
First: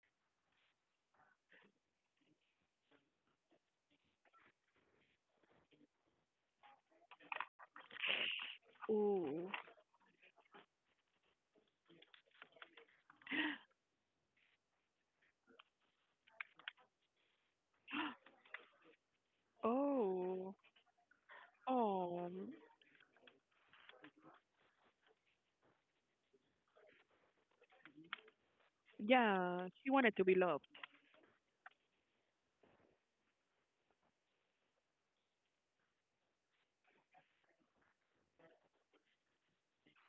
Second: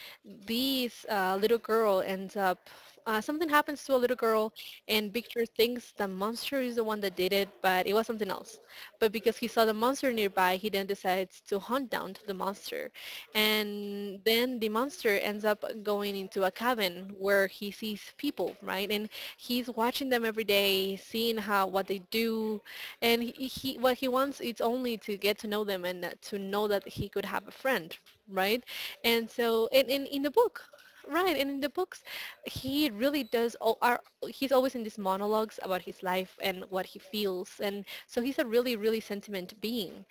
this, little girl ends up, something happens to a little girl, and Victor thinks the monster is the one that did it, but it was something else. But because he Oh. saw the monster nearby, he then decides to hunt down the monster. And then the monster ends up going into a cabin where he sees people, right? And he's watching them every Oh. day, seeing how what they Oh, do, and he what he wants is only to get to know them and, to know that he could have a friend, right? And yeah, so, and, he and wanted in to the be book, loved. right, and in the books, he really does all, are he's always in these monologues about his life and what he feels, and so he's a really really sentiment being.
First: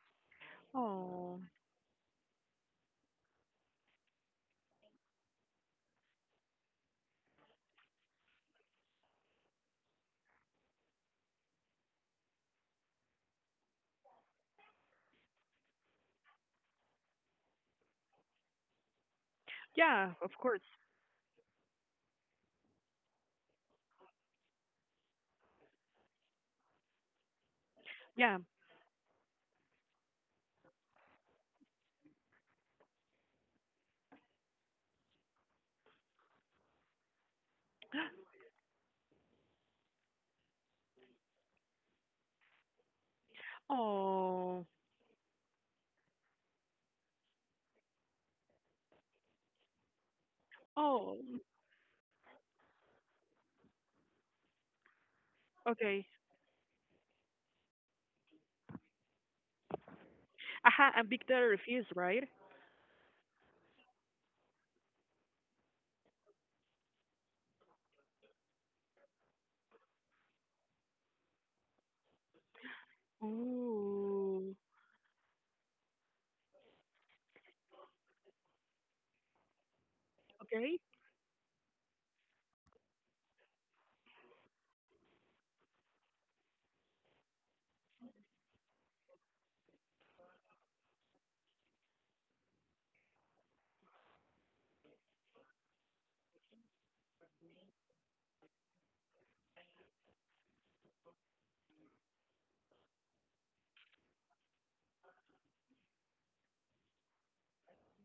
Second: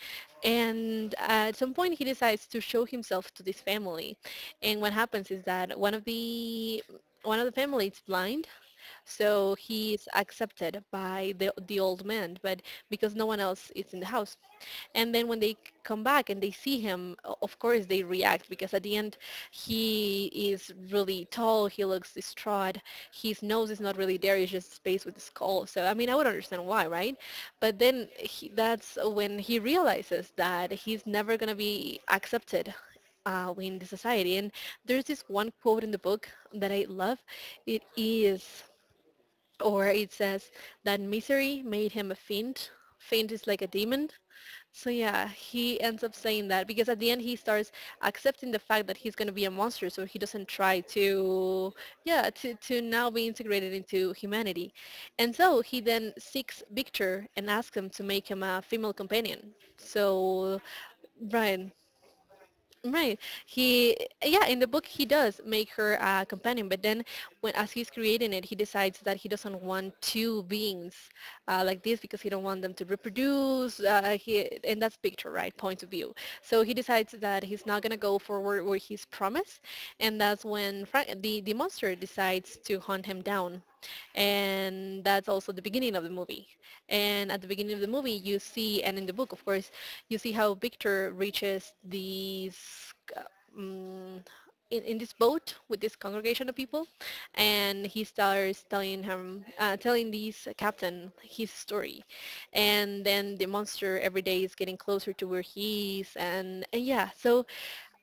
And Oh. at some point he decides to show himself to this family, and what happens is that one of the family is blind, so he's accepted by the old man, but because no one else is in the house. And then when they come back and they see him, of course they react, because at the end Yeah, he of course. is really tall, he looks distraught, his nose is not really there, it's just space with the skull. So I mean, I would understand why, right? But then Yeah. he, that's when he realizes that he's never going to be accepted in the society. And there's this one quote in the book that I love. It is, or it says, that misery made him a fiend. Fiend is like a demon. Oh. So yeah, he ends up saying that because at the end he starts accepting the fact that he's going to be a monster, so he doesn't try Oh. to, yeah, to now be integrated into humanity. And so he Okay. then seeks Victor and asks him to make him a female companion. So Aha, and Victor Brian, refused, right? right. He, yeah, in the book he does make her a companion, but then when as he's creating it, he decides that he doesn't want two beings like this because he don't want them to reproduce. He, Ooh. and that's picture, right? Point of view. So he decides that he's not gonna go forward with his promise, and that's Okay. when Frank, the monster decides to hunt him down, and that's also the beginning of the movie. And at the beginning of the movie, you see, and in the book, of course, you see how Victor reaches these, uh, mm, in this boat with this congregation of people, and he starts telling him, telling this captain his story. And then the monster every day is getting closer to where he is, and yeah, so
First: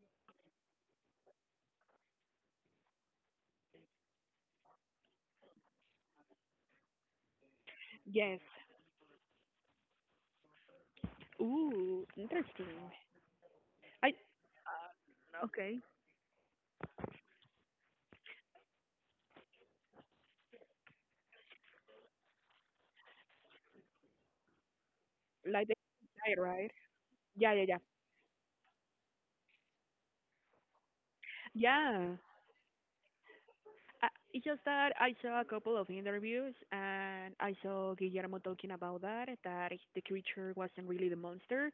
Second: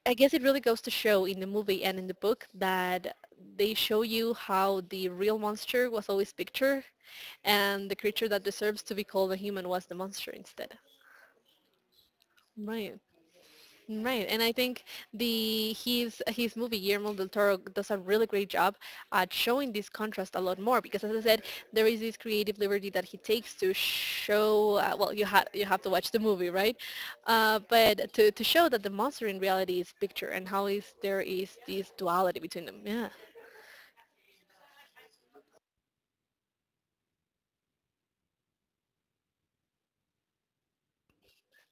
I guess it really goes to show in the movie and in the book that they show you how the real monster was always Victor, and the creature Yes. that deserves to be called a human was the monster instead. Ooh. Interesting. Right. I. Right, and I think the Okay. His movie Guillermo del Toro does a really great job at showing this contrast a lot more because, as I said, there is this creative liberty that he takes to show. Well, you Like they have to watch the died, movie, right? right? Yeah, yeah, yeah. But to show that the monster in reality is picture and how is there is this Yeah. duality between them. Yeah. I, it's just that I saw a couple of interviews, and I saw Guillermo talking about that the creature wasn't really the monster,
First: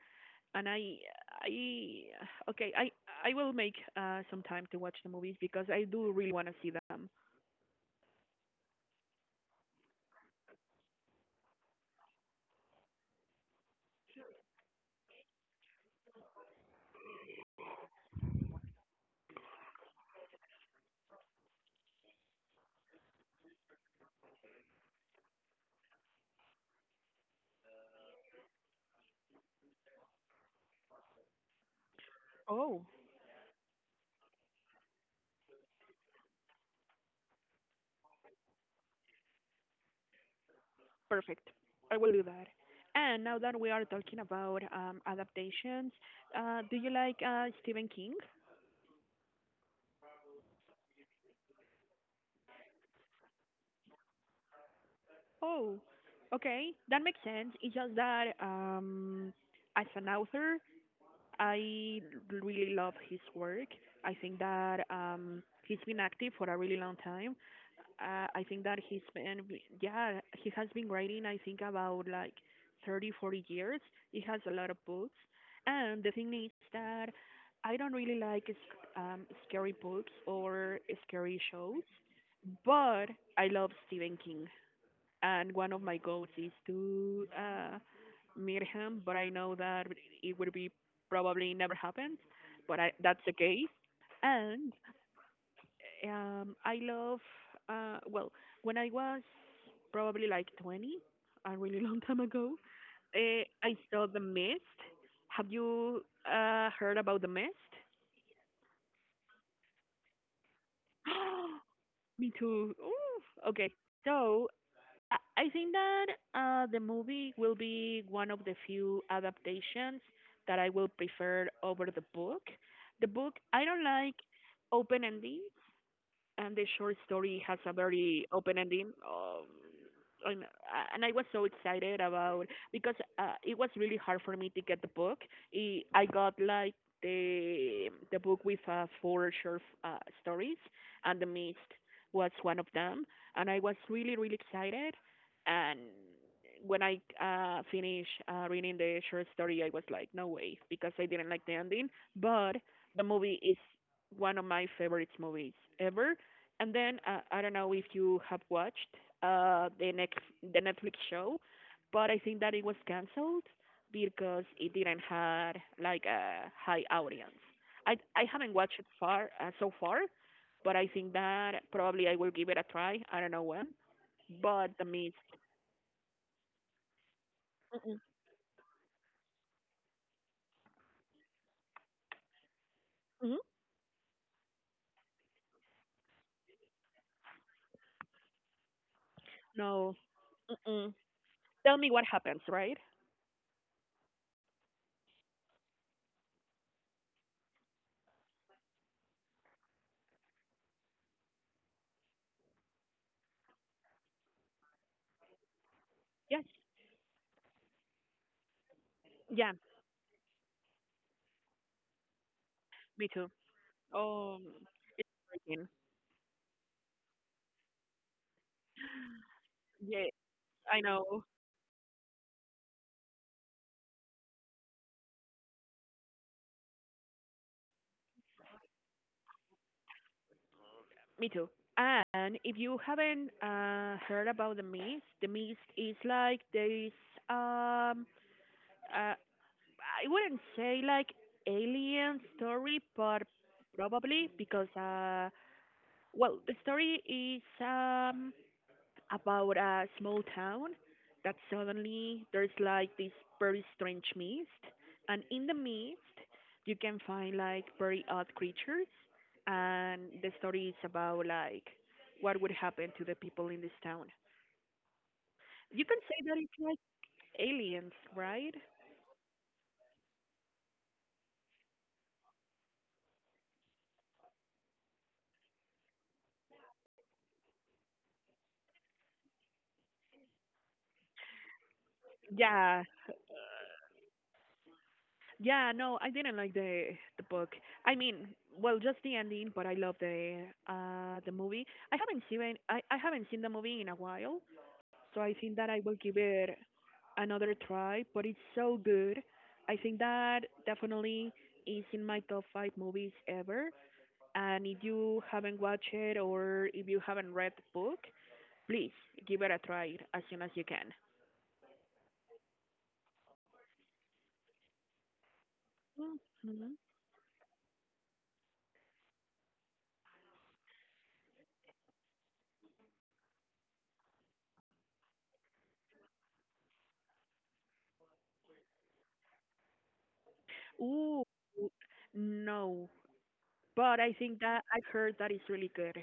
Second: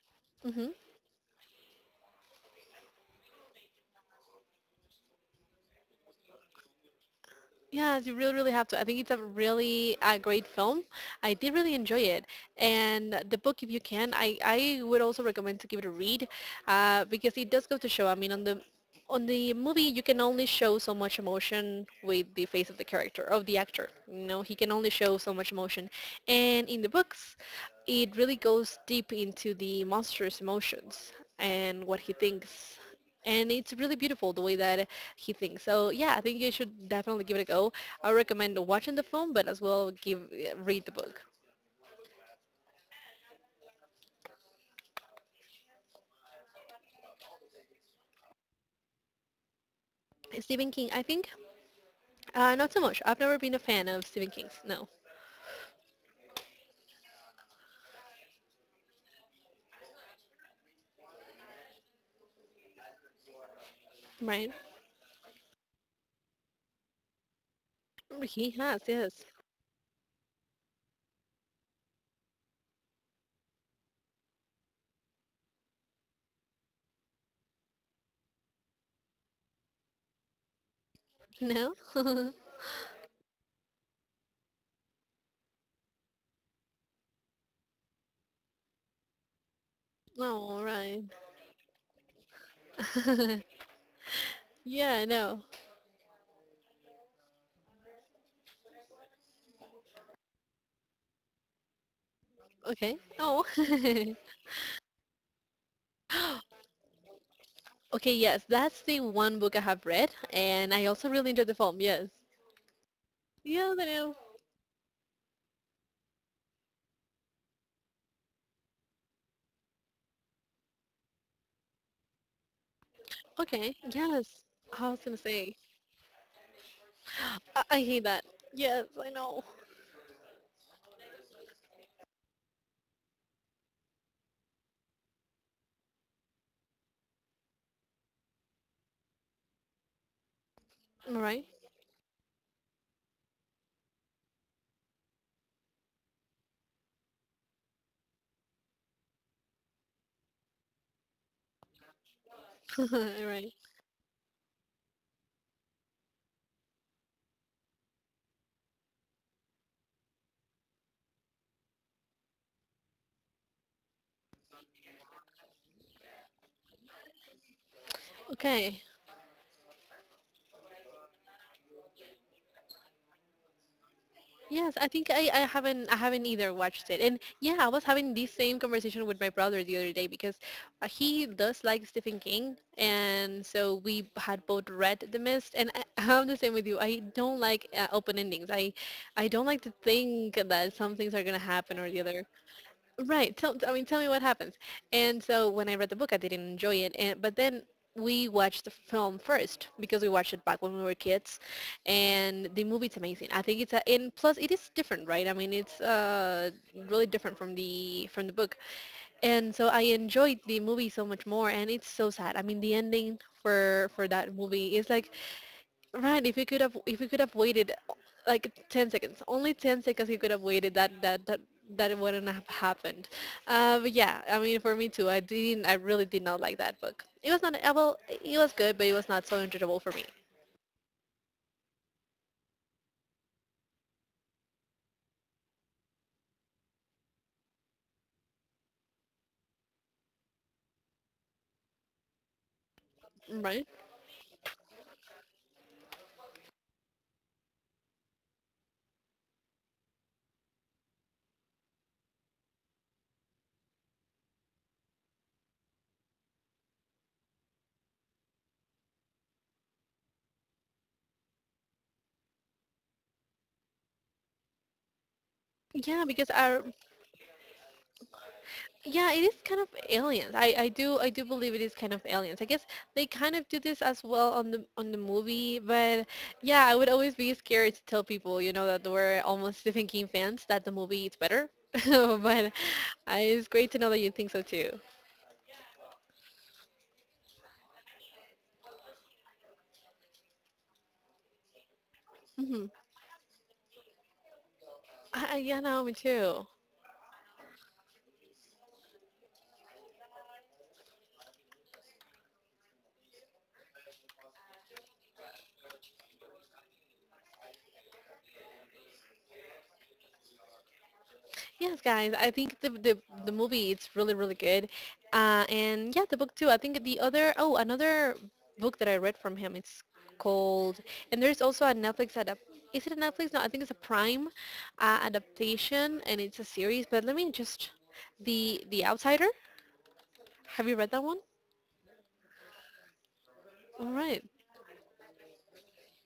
and I okay I will make some time to watch the movies because I do really want to see them. Yeah, you really, really have to. I think it's a really great film. I did really enjoy it. And the book, if you can, I would also recommend to give it a read because it does go to show. I mean, on the movie, you can only show so much emotion with the face of the character, of the actor. You know, he can only show so much emotion. And in the books, it really goes deep into the monster's emotions and what he thinks, Oh, and it's really beautiful the way that he thinks. So yeah, I think you should definitely give it a go. I recommend watching the film, but as well give read the book. perfect. I will do that. And now that we are talking about adaptations, do you like Stephen King? Stephen King, I think, not so much. I've never been a fan of Stephen King's. No, Oh, okay, that makes sense. It's just that as an author, I really love his work. I think right? that he's been active for a really long time. I He think that has, he's yes. been, yeah, he has been writing, I think, about like 30, 40 years. He has a lot of books. And the thing is that I don't really like scary books or scary No. shows, Oh, but I love Stephen King. And one of my goals is to meet him, but I know that it would be right. probably never happens, but that's the case. And Yeah, no. I love, uh, well, when I was probably like 20, a really long time ago, Okay. Oh. I saw The Mist. Have you heard about The Mist? Okay. Yes, that's the one book I have read, and I also really enjoyed the film. Yes. Me too. Ooh, Yeah, okay. I know. So I think that the movie will be one of the few adaptations that I will prefer over the book. The book, I Okay. don't like Yes. I was open gonna endings. say. And the short story has a I hate that. very open Yes, ending. I know. And, and I was so excited about because it was really hard for me to get the book. I got like the book with four short stories, All and The right. Mist was one of them. And I was really excited. And when I finished reading the short story, I was like, no way, because I didn't like the ending. But the movie Right. is one of my favorite movies ever. And then I don't know if you have watched the Netflix show, but I think that it was canceled because it didn't have like a high audience. I haven't watched Okay. it far so far, but I think that probably I will give it a try. I don't know when, but Yes, the I think Mist. I haven't either watched it. And yeah, I was having this same conversation with my brother the other day because he does like Stephen King, Hmm. and so we had both read The Mist. And I, I'm the same with you. I don't like open endings. I don't like to No. think that Mm-mm. some things are gonna happen Tell or me the what other. happens, right? Right. Tell, I mean, tell me what happens. And so when I read the book, I didn't enjoy it. And but then we watched the film first because we watched it back when we were kids, and the movie's amazing. I think it's a, and plus it is different, right? I mean, it's Yes. really different from the book. Yeah. And so I enjoyed the movie so much more, and it's so sad. I mean, the Me ending too. for that Oh, movie is like... freaking. Right, if you could have waited like 10 seconds, only 10 seconds Yeah, you could have waited I that that know. that that wouldn't have happened. But yeah, I mean for me too. I really did not like that book. It was not well, it was good, but it was not so enjoyable for me. Me too. And if you haven't heard about the Mist, the Mist is like there is um uh, I wouldn't say like alien story, but Right? probably because well, the story is about a small town that suddenly there's like this very strange mist, and in the mist you can find like very odd creatures, and the story is about like what would happen to the people in this town. You can Yeah, say because that it's I like aliens, right? Yeah, it is kind of aliens. I do believe it is kind of aliens. I guess they kind of do this as well on the movie, but yeah, I would always be scared to tell people, that we're almost Stephen King fans that the movie is better. But Yeah, It's great to know that you think so too. yeah, no, I didn't like the book, I mean, well, just the ending, but I love the movie. I haven't seen, Hmm. I haven't seen the movie in a while. So I think Yeah, that no, I me will give too. it another try, but it's so good. I think that definitely is in my top five movies ever. And if you haven't watched it or if you haven't read the book, please give it a try as soon as you can. Yes, guys. I think the the movie it's really really good, and yeah, the book too. I Mm-hmm. think the other oh another book that I read from him it's called... and there's also a Netflix adapt. Is it a Netflix? No, I think it's a Prime adaptation, and it's a series. But let me just... the Outsider. Have you read that one? Ooh, no. All But I right. think that I've heard that it's really good.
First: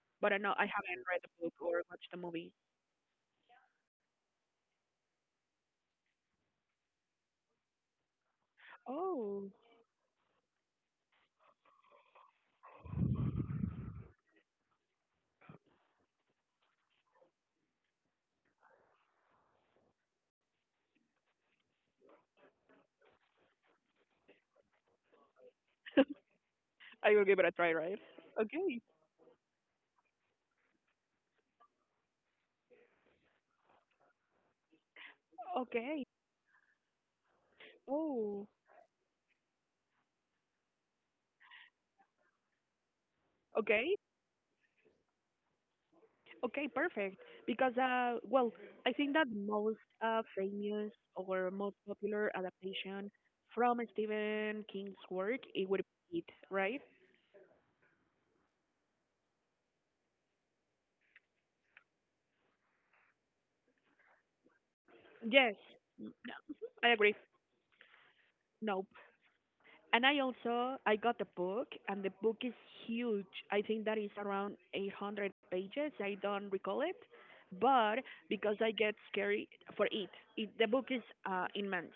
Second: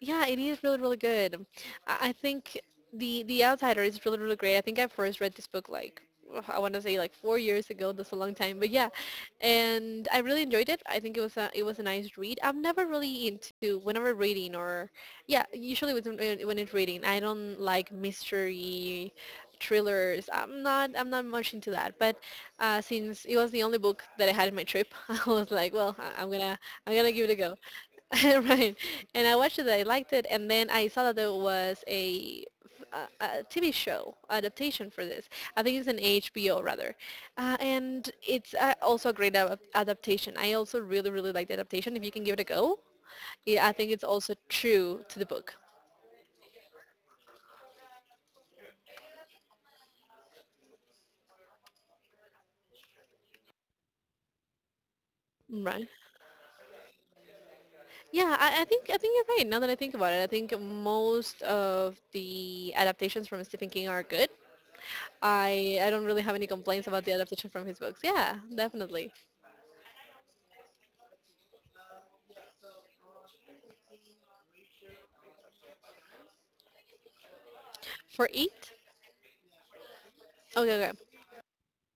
Yeah, But I it know is I really, really haven't read the good. Book or I watched I the movie. think The Outsider is really, really great. I think I first read this book like I want to say like 4 years ago. That's a long time, but yeah, Oh, and I really enjoyed it. I think it was a nice read. I'm never really into whenever reading or yeah, usually with when it's reading, I don't like mystery thrillers. I'm not much into that. But since it was the only book that I had in my trip, I was like, well, I'm gonna I give it will a give it go. a try, right? Right. Okay. And I watched it, I liked it, and then I saw that there was a TV show adaptation for this. I think it's an Okay. HBO rather. And it's Oh, also a great adaptation. I also really, really like the adaptation. If you can give it a go, yeah, I think okay. it's also true to the book. Okay, perfect. Because, I think that most famous or most popular adaptation from Stephen King's work it would Right. be it, right? Yeah, I think you're right. Now that I think about it, I think most of the adaptations from Stephen King are good. Yes, I don't really have any complaints I about the agree. adaptation from his books. Yeah, No. definitely. And I also I got the book, and the book is huge. I think that is around 800 pages. I don't recall it, but For because I eight, get scary for it, it the okay, book okay. is immense,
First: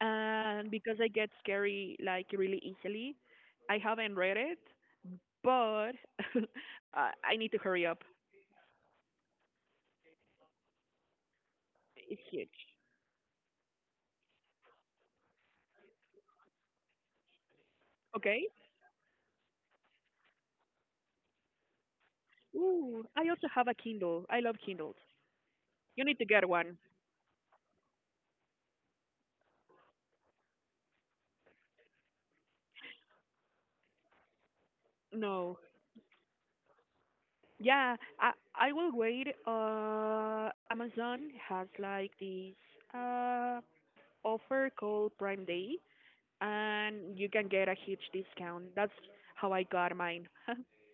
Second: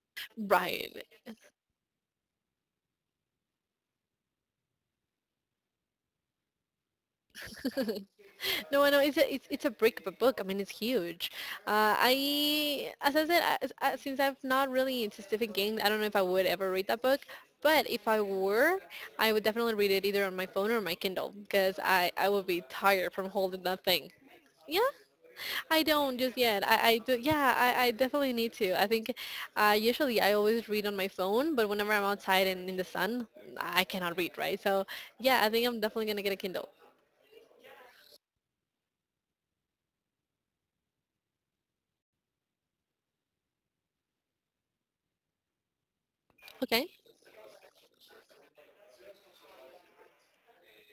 and because Right. I get scary like really easily, I haven't read it, but I need to hurry up. No, no, it's a brick of a book. I mean, it's huge. It's huge. I, as I said, since I've not really into Stephen King, I don't know if I would ever read that book. But if I Okay. were, I would definitely read it either on my phone or my Kindle because I would be Ooh, tired from I also holding have a that thing. Kindle. I love Yeah, Kindles. I You don't need to just get yet. One. Yeah, I definitely need to. I think usually I always read on my phone, but whenever I'm outside and in the sun, I cannot read, right? So yeah, I No. think I'm definitely gonna get a Kindle. Yeah, I will wait. Amazon has like this uh offer called Prime Day, Okay. and you can get a huge discount. That's how I got mine.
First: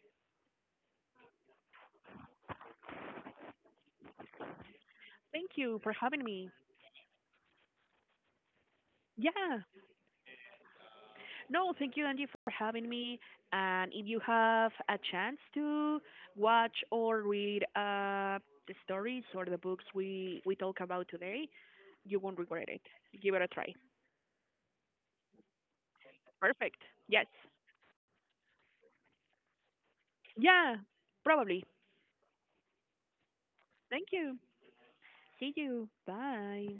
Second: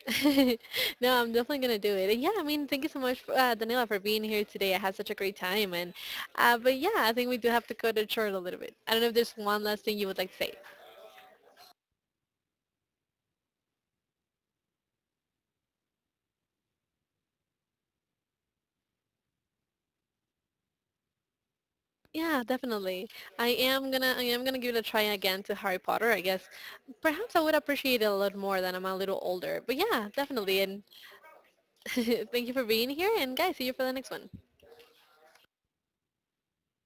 No, I'm definitely gonna do it. And yeah, I mean, thank you so much, Daniela, for being here today. I had such a great Thank time, you and for having me. but yeah, I think we do have to cut it short a little bit. I don't know if there's one Yeah, last thing you would like to say. no, thank you, Angie, for having me. And if you have a chance to watch or read the stories or the books we talk about today, you Yeah, won't regret it. definitely. Give it a try. I am gonna give it a try again to Harry Potter. I guess Perfect. Yes. perhaps I would appreciate it a lot more than I'm a little older. But yeah, definitely. Yeah, And probably. thank you for being here. And guys, see you for the next Thank one. you. See you. Bye.